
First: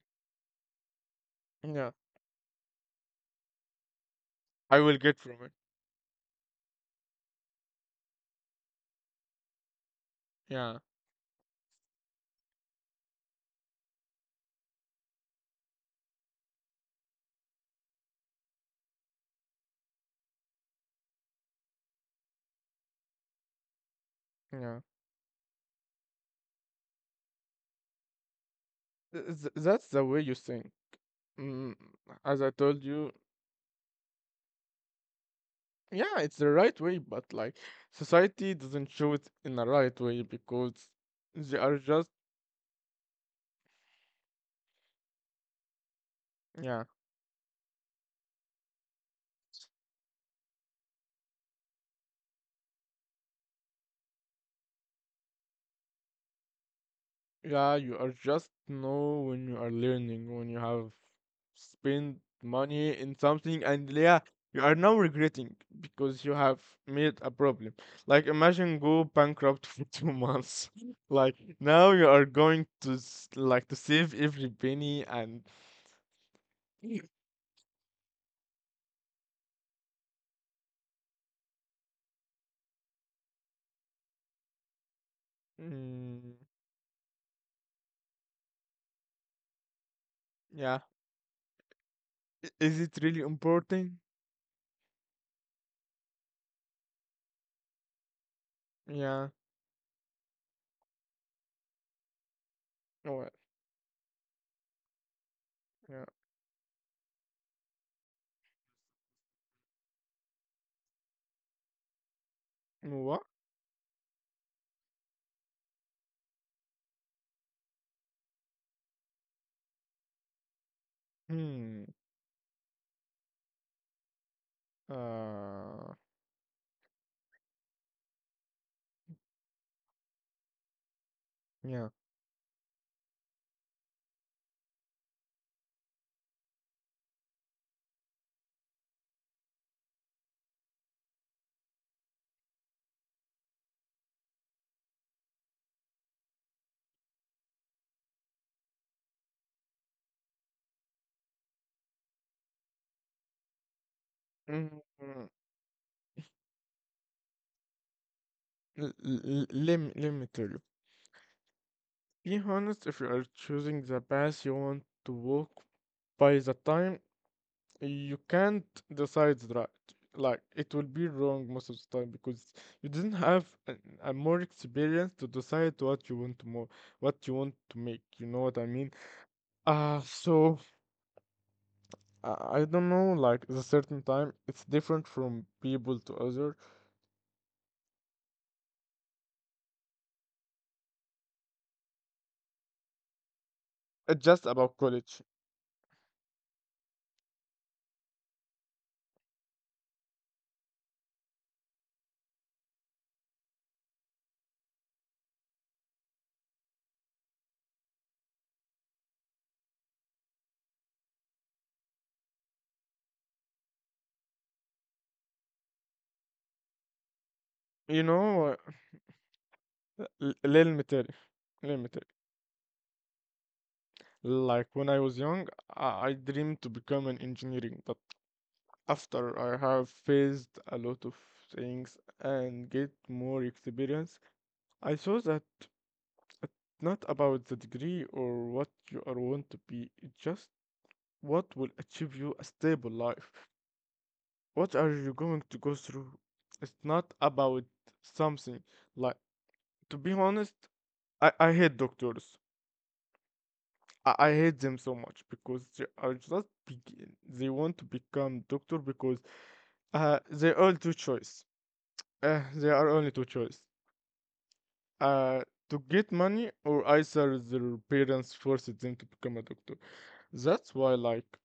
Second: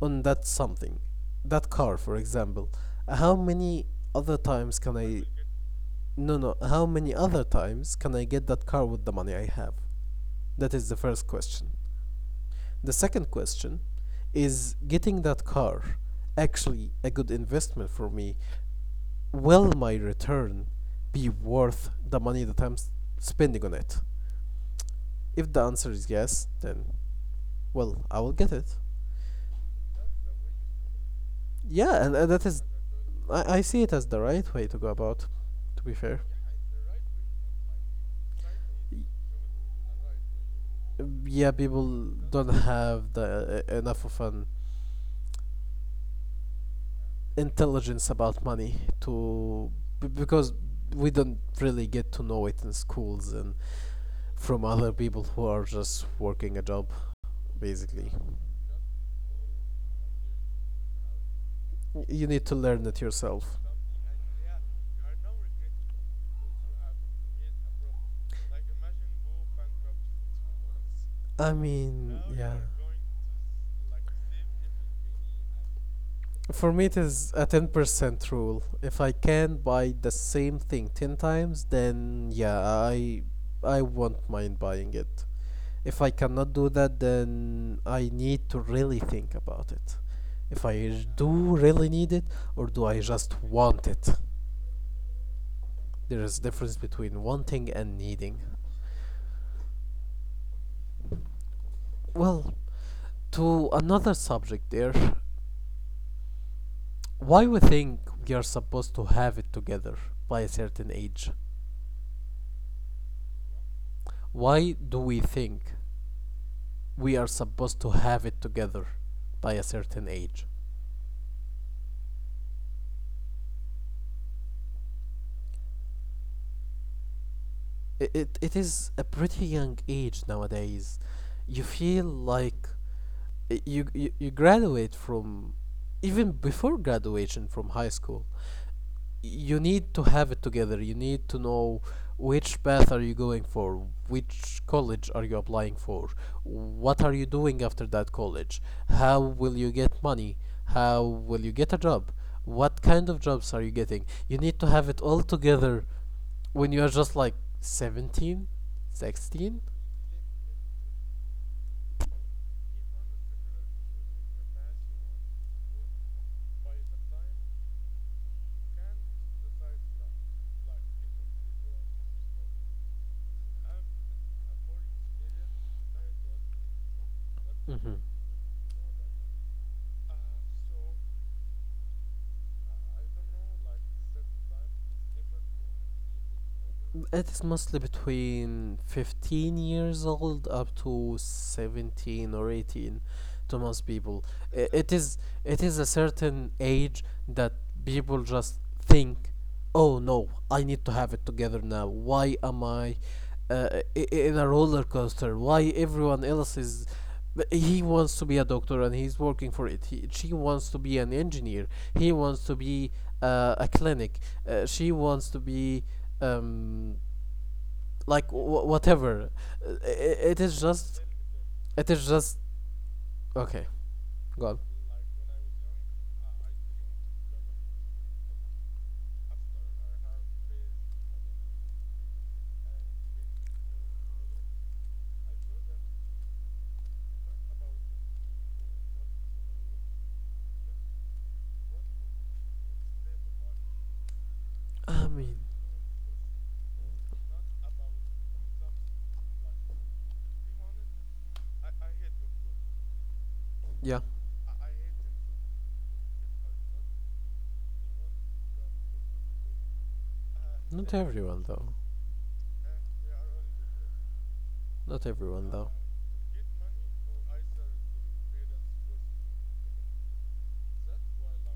[SPEAKER 1] on that something, that
[SPEAKER 2] Yeah,
[SPEAKER 1] car, for example, how many other times
[SPEAKER 2] I
[SPEAKER 1] can
[SPEAKER 2] will get
[SPEAKER 1] I?
[SPEAKER 2] from it.
[SPEAKER 1] No, no. How many other times can I get that car with the money I have? That
[SPEAKER 2] Yeah,
[SPEAKER 1] is the first question. The second question is, getting that car actually a good investment for me? Will my return be worth the money that I'm spending on it?
[SPEAKER 2] yeah.
[SPEAKER 1] If the answer is yes, then, well, I will get it.
[SPEAKER 2] That's the way you think. Mm,
[SPEAKER 1] Yeah, and
[SPEAKER 2] as
[SPEAKER 1] that
[SPEAKER 2] I
[SPEAKER 1] is,
[SPEAKER 2] told you,
[SPEAKER 1] I see it as the right way to go about, to be
[SPEAKER 2] yeah,
[SPEAKER 1] fair.
[SPEAKER 2] it's the right way, but like society doesn't show it in the right way because
[SPEAKER 1] Yeah,
[SPEAKER 2] they are
[SPEAKER 1] people
[SPEAKER 2] just
[SPEAKER 1] don't have the enough of an
[SPEAKER 2] yeah.
[SPEAKER 1] intelligence about money to because we don't really get to know it in schools and from other people who are just working a job
[SPEAKER 2] Yeah, you are
[SPEAKER 1] basically.
[SPEAKER 2] just know when you are learning, when you have spent
[SPEAKER 1] You need to learn
[SPEAKER 2] money
[SPEAKER 1] it
[SPEAKER 2] in
[SPEAKER 1] yourself.
[SPEAKER 2] something, and yeah, you are now regretting because you have made a problem. Like, imagine go bankrupt (laughs) for 2 months. (laughs) Like,
[SPEAKER 1] I
[SPEAKER 2] now you
[SPEAKER 1] mean,
[SPEAKER 2] are
[SPEAKER 1] yeah.
[SPEAKER 2] going to like to save every penny, and
[SPEAKER 1] For me, it
[SPEAKER 2] (laughs)
[SPEAKER 1] is a 10% rule. If I can buy the same thing 10 times, then yeah, I won't mind buying it. If I
[SPEAKER 2] mm,
[SPEAKER 1] cannot do that, then I need to really think about it. If I
[SPEAKER 2] yeah,
[SPEAKER 1] do really need it, or do
[SPEAKER 2] is
[SPEAKER 1] I
[SPEAKER 2] it
[SPEAKER 1] just
[SPEAKER 2] really
[SPEAKER 1] want it?
[SPEAKER 2] important?
[SPEAKER 1] There is difference between wanting and needing.
[SPEAKER 2] Yeah,
[SPEAKER 1] Well,
[SPEAKER 2] what?
[SPEAKER 1] to another subject there,
[SPEAKER 2] Yeah,
[SPEAKER 1] why we think we are supposed to have it together by a certain age?
[SPEAKER 2] what?
[SPEAKER 1] Why do we think we are supposed to have it together by a certain age?
[SPEAKER 2] Hmm. Uh,
[SPEAKER 1] It is a pretty young age nowadays. You
[SPEAKER 2] yeah.
[SPEAKER 1] feel like you graduate from, even before graduation from high school, you need to have it together, you need to know which path are you going for, which college are you applying for, what are you doing after that college, how will you get money, how will you get a job, what kind of jobs are you getting, you need to have it all
[SPEAKER 2] Mm,
[SPEAKER 1] together when you are just like 17,
[SPEAKER 2] L- l-
[SPEAKER 1] 16.
[SPEAKER 2] Let let me tell you. Be honest, if you are choosing the path you want to walk, by the time you can't decide right. Like it will be wrong most of the time because you didn't have a more experience to decide what you want to more, what you want to
[SPEAKER 1] Hmm.
[SPEAKER 2] make. You know what I mean? So I, I don't know. Like the certain time, it's different from people to other.
[SPEAKER 1] It is mostly between 15 years old up to 17 or 18 to most people.
[SPEAKER 2] It's just
[SPEAKER 1] I-
[SPEAKER 2] about
[SPEAKER 1] It is
[SPEAKER 2] college.
[SPEAKER 1] it is a certain age that people just think, "Oh no, I need to have it together now. Why am I uh, in a roller coaster? Why everyone else is He wants to be a doctor and he's working for it. He, she wants to be an engineer. He wants to be a clinic. She wants to be um,
[SPEAKER 2] You
[SPEAKER 1] like
[SPEAKER 2] know,
[SPEAKER 1] whatever. It is
[SPEAKER 2] Let me
[SPEAKER 1] just.
[SPEAKER 2] tell you.
[SPEAKER 1] It
[SPEAKER 2] Let me
[SPEAKER 1] is
[SPEAKER 2] tell you.
[SPEAKER 1] just. Okay, go on.
[SPEAKER 2] Like when I was young, I dreamed to become an engineering, but after I have faced a lot of things and get more experience, I saw that it's not about the degree or what you are want to be, it's just what will achieve you a stable life. What are
[SPEAKER 1] I
[SPEAKER 2] you
[SPEAKER 1] mean.
[SPEAKER 2] going to go through? It's not about something. Like to be honest, I hate doctors.
[SPEAKER 1] Yeah.
[SPEAKER 2] I hate them so much because they are just begin. They want to become doctor because they all
[SPEAKER 1] Not
[SPEAKER 2] two
[SPEAKER 1] everyone
[SPEAKER 2] choice.
[SPEAKER 1] though.
[SPEAKER 2] They are only two choice.
[SPEAKER 1] Not everyone
[SPEAKER 2] Uh,
[SPEAKER 1] though.
[SPEAKER 2] to get money or either their parents forced them to become a doctor. That's why like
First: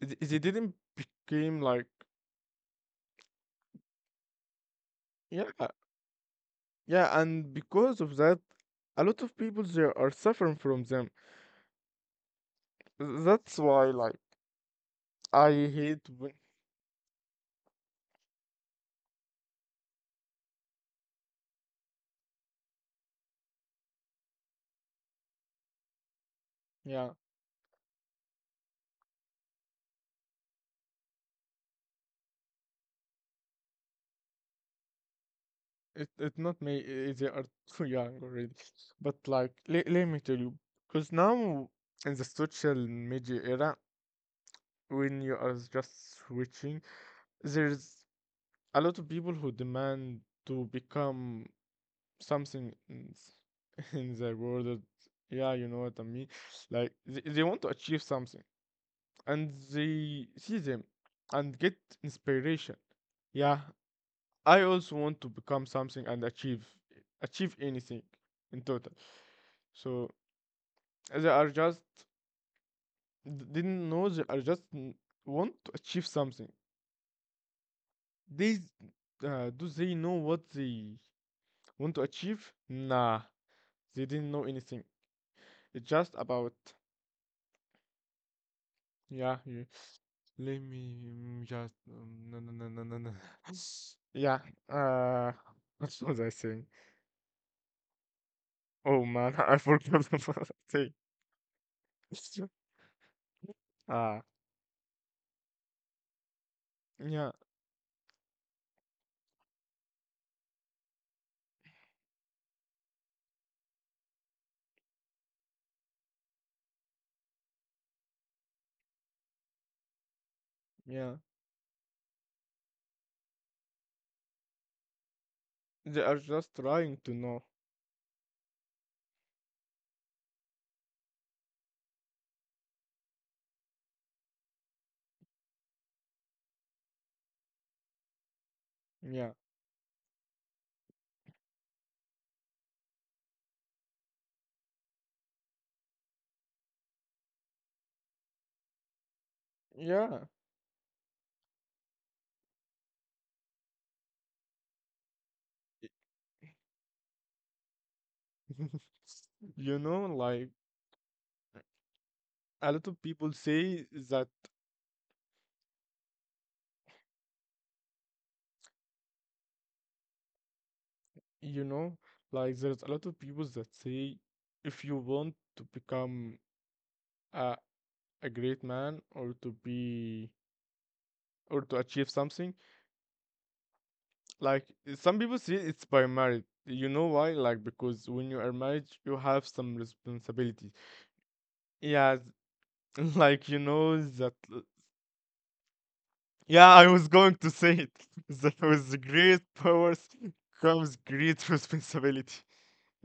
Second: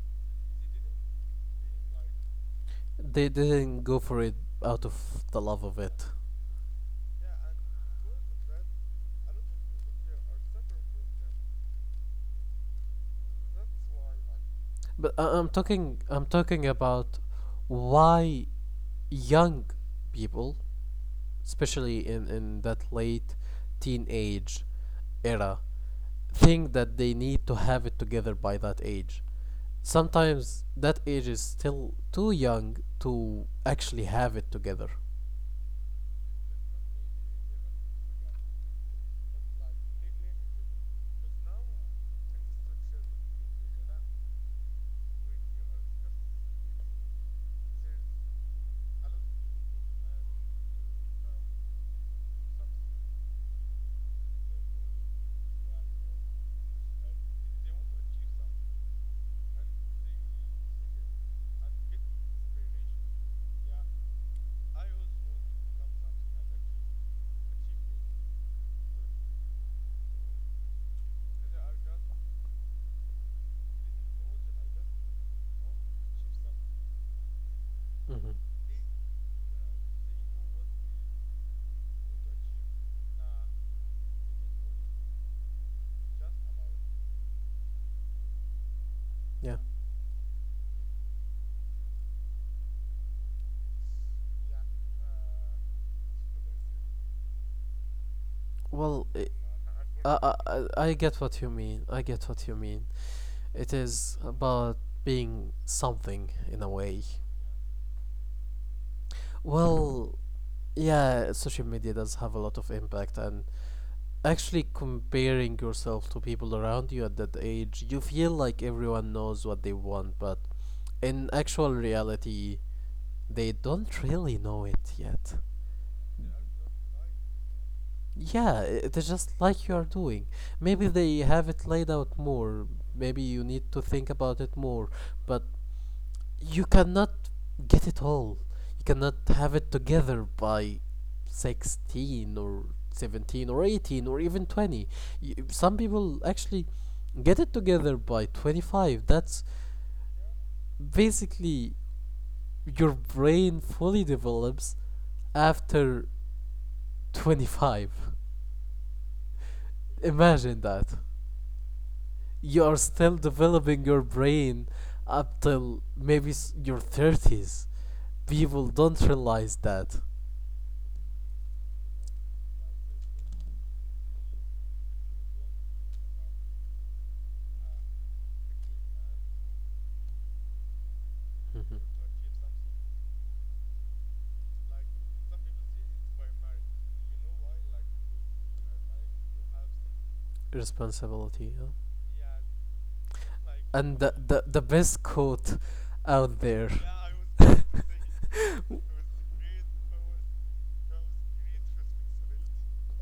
[SPEAKER 2] they didn't became like
[SPEAKER 1] They didn't go for it out of the
[SPEAKER 2] yeah
[SPEAKER 1] love of it.
[SPEAKER 2] yeah, and because of that, a lot of people there are suffering from them. That's why like
[SPEAKER 1] But
[SPEAKER 2] I
[SPEAKER 1] I'm talking
[SPEAKER 2] hate
[SPEAKER 1] I'm
[SPEAKER 2] when
[SPEAKER 1] talking about why young people, especially in that late teenage era, think that
[SPEAKER 2] yeah.
[SPEAKER 1] they need to have it together by that age. Sometimes that age is still too young to actually have it together.
[SPEAKER 2] It not me. They are too young already. (laughs) But like, le let me tell you, because now in the social media era, when you are just switching, there's a lot of people who demand to become something in (laughs) in the world. Yeah, you know what I mean. Like they want to achieve something, and they see them and get inspiration. Yeah, I also want to become something and achieve anything in total. So they are just didn't know they are just want to achieve something.
[SPEAKER 1] hmm
[SPEAKER 2] They s- do they know what they want to achieve? Nah, they didn't know anything. It's just about yeah.
[SPEAKER 1] Yeah.
[SPEAKER 2] You, let me mm, just no no no no no no. (laughs) Yeah. Uh, what was I saying? Oh
[SPEAKER 1] Well,
[SPEAKER 2] man, (laughs) I forgot
[SPEAKER 1] i
[SPEAKER 2] what I
[SPEAKER 1] I,
[SPEAKER 2] was (laughs) (laughs)
[SPEAKER 1] I get what you mean. I get what you mean. It is
[SPEAKER 2] Ah,
[SPEAKER 1] about being something in a way.
[SPEAKER 2] yeah,
[SPEAKER 1] Well, yeah, social media does have a lot of impact, and actually comparing yourself to people around you at that age, you feel like everyone knows what they want, but
[SPEAKER 2] yeah.
[SPEAKER 1] in actual reality, they don't really know it yet.
[SPEAKER 2] They are just trying to know.
[SPEAKER 1] Yeah, it is just like you are doing. Maybe they have it laid out more. Maybe you need to think about it more. But you cannot get it all. You cannot
[SPEAKER 2] Yeah.
[SPEAKER 1] have it together by 16 or 17 or 18 or even 20. Some people actually get it together by 25. That's
[SPEAKER 2] Yeah.
[SPEAKER 1] basically your brain fully develops after 25.
[SPEAKER 2] (laughs) You know, like
[SPEAKER 1] Imagine that.
[SPEAKER 2] a
[SPEAKER 1] You're
[SPEAKER 2] lot of
[SPEAKER 1] still
[SPEAKER 2] people say
[SPEAKER 1] developing your
[SPEAKER 2] that,
[SPEAKER 1] brain up till maybe your 30s. People don't realize that.
[SPEAKER 2] you know, like there's a lot of people that say if you want to become a, a great man or to be or to
[SPEAKER 1] Mhm.
[SPEAKER 2] achieve something, like some people say it's by marriage. You know why? Like because when you are married, you have some responsibilities.
[SPEAKER 1] Responsibility. Yeah.
[SPEAKER 2] Yeah, (laughs) like you know
[SPEAKER 1] And the,
[SPEAKER 2] that
[SPEAKER 1] the, the best quote out
[SPEAKER 2] yeah,
[SPEAKER 1] there.
[SPEAKER 2] I was going to
[SPEAKER 1] (laughs)
[SPEAKER 2] say it. (laughs) That with great powers comes great (laughs) responsibility.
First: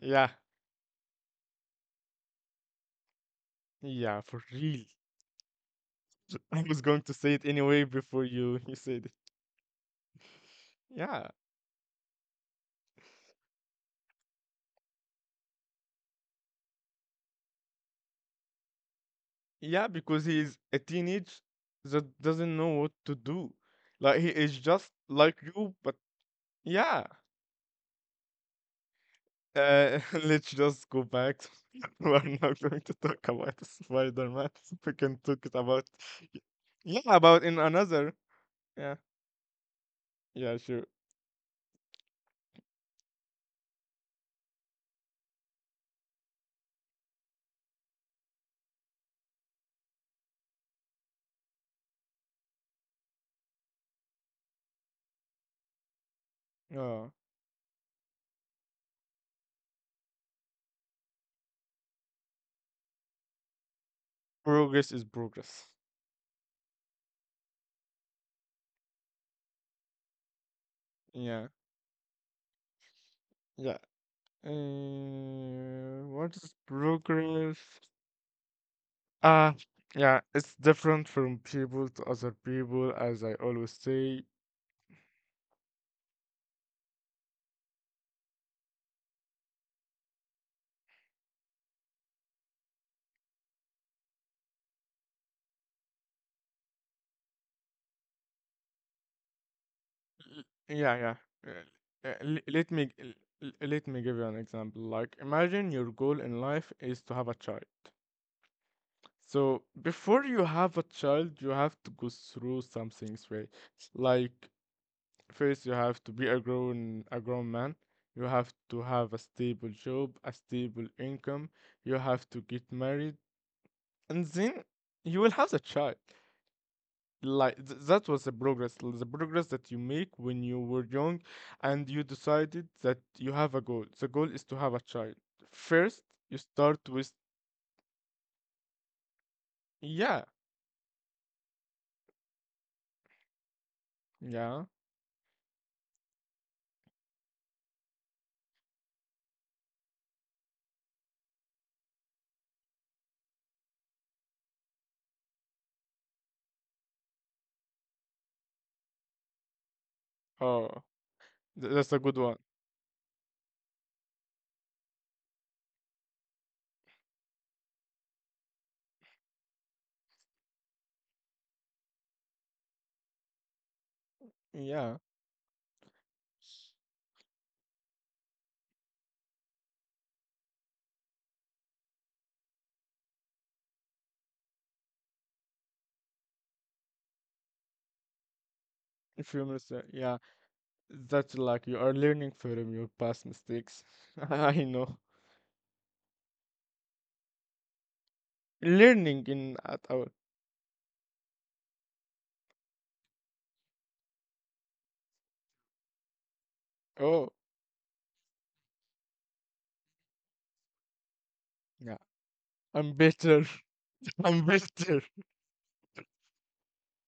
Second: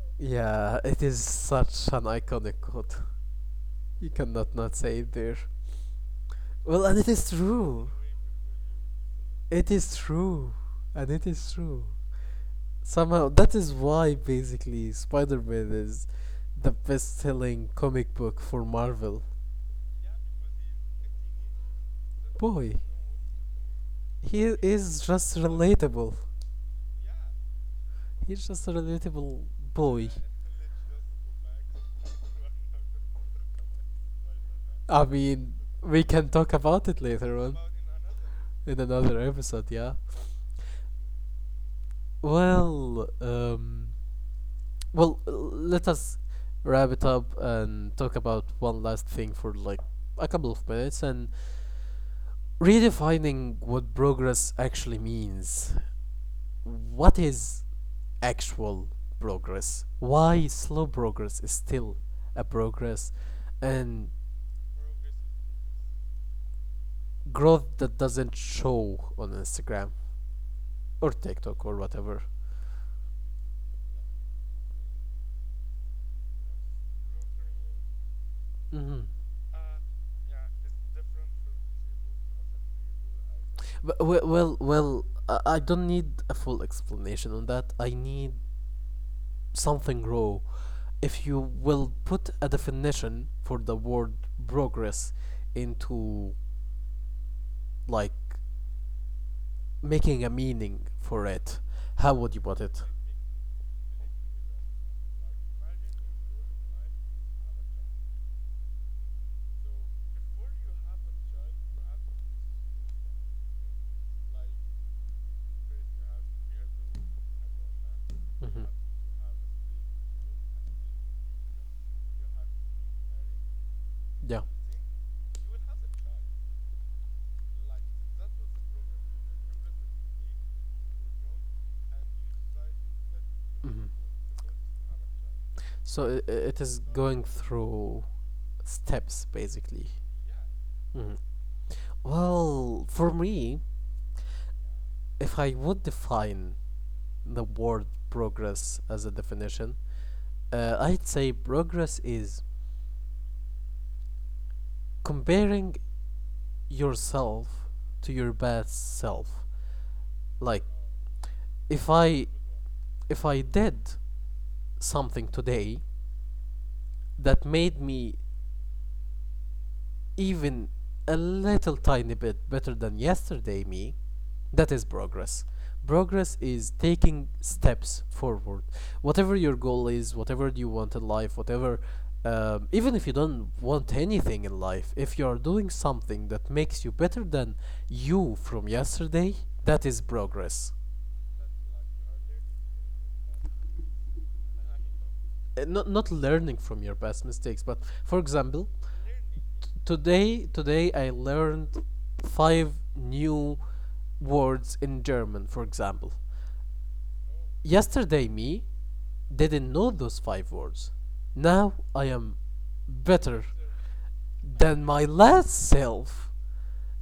[SPEAKER 2] Yeah,
[SPEAKER 1] Yeah, it is such an iconic quote. You
[SPEAKER 2] yeah, for
[SPEAKER 1] cannot not
[SPEAKER 2] real.
[SPEAKER 1] say it there.
[SPEAKER 2] (laughs) I was
[SPEAKER 1] Well, and
[SPEAKER 2] going
[SPEAKER 1] it
[SPEAKER 2] to
[SPEAKER 1] is
[SPEAKER 2] say it anyway
[SPEAKER 1] true.
[SPEAKER 2] before you (laughs) you said it.
[SPEAKER 1] It is true, and it
[SPEAKER 2] Yeah,
[SPEAKER 1] is true. Somehow, that is why basically Spider Man is the best selling comic book for Marvel.
[SPEAKER 2] yeah, because he is a teenage that doesn't
[SPEAKER 1] Boy,
[SPEAKER 2] know what to do. Like he
[SPEAKER 1] he
[SPEAKER 2] is just
[SPEAKER 1] is
[SPEAKER 2] like
[SPEAKER 1] just
[SPEAKER 2] you, but
[SPEAKER 1] relatable.
[SPEAKER 2] yeah.
[SPEAKER 1] He's just a relatable
[SPEAKER 2] Uh,
[SPEAKER 1] boy.
[SPEAKER 2] (laughs) let's just go back. (laughs) We are not going to talk about Spider-Man. (laughs) We
[SPEAKER 1] I
[SPEAKER 2] can talk it
[SPEAKER 1] mean,
[SPEAKER 2] about
[SPEAKER 1] we can talk about it
[SPEAKER 2] yeah,
[SPEAKER 1] later
[SPEAKER 2] about
[SPEAKER 1] on
[SPEAKER 2] in another.
[SPEAKER 1] in
[SPEAKER 2] Yeah,
[SPEAKER 1] another episode, yeah.
[SPEAKER 2] yeah, sure.
[SPEAKER 1] Well, well, let us wrap it up and talk about one last thing for like a couple of minutes, and redefining what progress actually means.
[SPEAKER 2] Oh,
[SPEAKER 1] What is actual progress? Why slow progress is still a progress and
[SPEAKER 2] progress is progress.
[SPEAKER 1] growth that doesn't show on Instagram or
[SPEAKER 2] Yeah,
[SPEAKER 1] TikTok or whatever.
[SPEAKER 2] yeah. What is progress?
[SPEAKER 1] hmm
[SPEAKER 2] Ah, yeah, it's different from people to other people, as I always
[SPEAKER 1] But,
[SPEAKER 2] say.
[SPEAKER 1] well, I don't need a full explanation on that. I need something raw. If you will put a definition for the word progress into like making a meaning
[SPEAKER 2] Yeah, yeah.
[SPEAKER 1] for it, how would
[SPEAKER 2] Le-
[SPEAKER 1] you put
[SPEAKER 2] let
[SPEAKER 1] it?
[SPEAKER 2] me g- l- l- let me give you an example. Like, imagine your goal in life is to have a child.
[SPEAKER 1] So
[SPEAKER 2] So before you have a child, you have to go through something, right? Like first, you have to be a grown man. You have
[SPEAKER 1] have
[SPEAKER 2] to have a stable job, a stable income. You have to get married, and
[SPEAKER 1] Yeah.
[SPEAKER 2] then you will have a child. Like th that was the progress that you make when you were young, and you decided that you have a
[SPEAKER 1] Everything you
[SPEAKER 2] goal. The goal is
[SPEAKER 1] have
[SPEAKER 2] to have a child.
[SPEAKER 1] child.
[SPEAKER 2] First,
[SPEAKER 1] So it
[SPEAKER 2] you
[SPEAKER 1] it is
[SPEAKER 2] start
[SPEAKER 1] not
[SPEAKER 2] with
[SPEAKER 1] going through steps, basically.
[SPEAKER 2] yeah,
[SPEAKER 1] yeah. hmm Well, for me,
[SPEAKER 2] yeah.
[SPEAKER 1] if I would define the word progress as a definition, I'd say progress is comparing yourself to your best self. Like
[SPEAKER 2] Oh, th
[SPEAKER 1] if
[SPEAKER 2] that's a good
[SPEAKER 1] I
[SPEAKER 2] one.
[SPEAKER 1] if I did something today that made me even a little tiny bit better than yesterday me, that is
[SPEAKER 2] Yeah,
[SPEAKER 1] progress. Progress is taking steps forward. Whatever your goal is, whatever you want in life, whatever, even if you don't want anything in life, if you are doing something that makes you better than you from
[SPEAKER 2] if
[SPEAKER 1] yesterday,
[SPEAKER 2] you understand.
[SPEAKER 1] that is
[SPEAKER 2] Yeah.
[SPEAKER 1] progress.
[SPEAKER 2] That's like you are learning from your past mistakes. (laughs) I know.
[SPEAKER 1] Not learning from your past mistakes, but for example,
[SPEAKER 2] Learning in
[SPEAKER 1] t-
[SPEAKER 2] at our
[SPEAKER 1] today today I learned five new words in German, for example.
[SPEAKER 2] oh
[SPEAKER 1] Yesterday me didn't know those five words. Now
[SPEAKER 2] yeah.
[SPEAKER 1] I am
[SPEAKER 2] I'm better.
[SPEAKER 1] better
[SPEAKER 2] (laughs) I'm
[SPEAKER 1] than
[SPEAKER 2] better.
[SPEAKER 1] my last self,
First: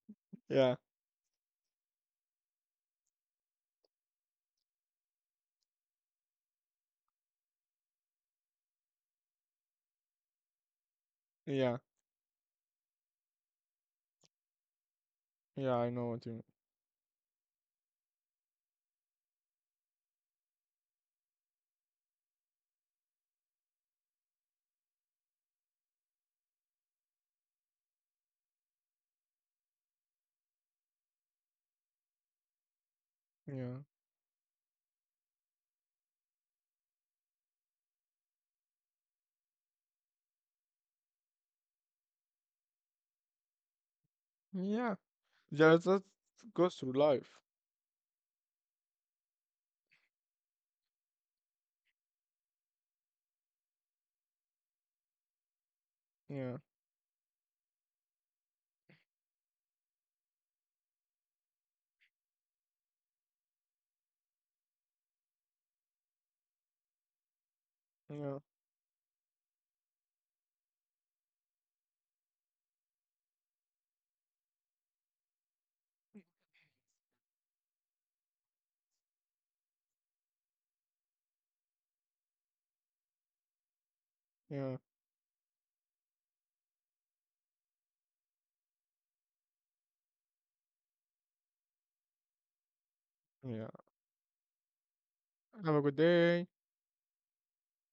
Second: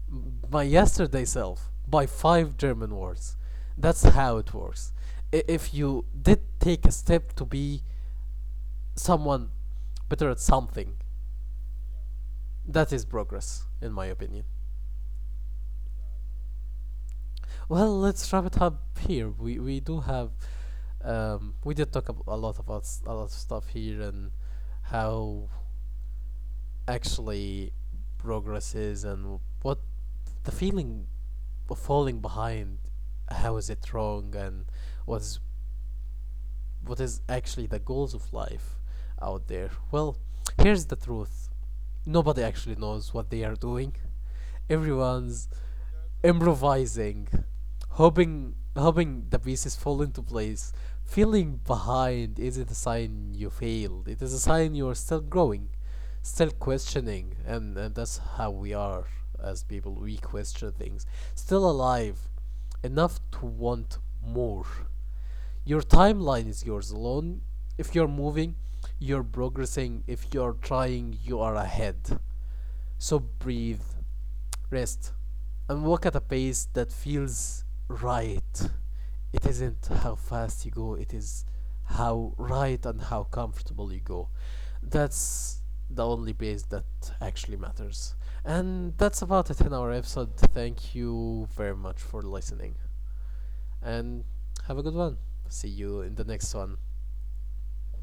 [SPEAKER 1] my
[SPEAKER 2] Yeah.
[SPEAKER 1] yesterday self, by five German words. That's how it works. If you did take a step to be someone better at something.
[SPEAKER 2] Yeah.
[SPEAKER 1] That is progress, in my opinion.
[SPEAKER 2] Yeah, I know what you
[SPEAKER 1] Well, let's wrap it up here. We do have, we did talk a lot about a lot of stuff here and how actually progress is and what the feeling of falling behind, how is
[SPEAKER 2] mean.
[SPEAKER 1] it wrong and what's what is actually the goals of life out there. Well, here's the truth. Nobody actually knows what they are doing.
[SPEAKER 2] Yeah.
[SPEAKER 1] Everyone's
[SPEAKER 2] Yeah. Yeah, that goes through
[SPEAKER 1] improvising,
[SPEAKER 2] life.
[SPEAKER 1] hoping the pieces fall into place. Feeling behind isn't a sign you failed. It is a sign you are still growing, still
[SPEAKER 2] Yeah.
[SPEAKER 1] questioning, and that's how we are as people. We question things. Still alive, enough to want more. Your timeline is yours alone. If you're
[SPEAKER 2] Yeah.
[SPEAKER 1] moving, you're progressing. If you're trying, you are ahead. So breathe, rest, and walk at a pace that feels right. It isn't how fast you go, it is how right and how comfortable you go.
[SPEAKER 2] Yeah.
[SPEAKER 1] That's the only pace that actually matters. And that's about it in our episode. Thank you very much for listening,
[SPEAKER 2] Yeah.
[SPEAKER 1] and have a good one. See
[SPEAKER 2] Have a good
[SPEAKER 1] you in the
[SPEAKER 2] day.
[SPEAKER 1] next one.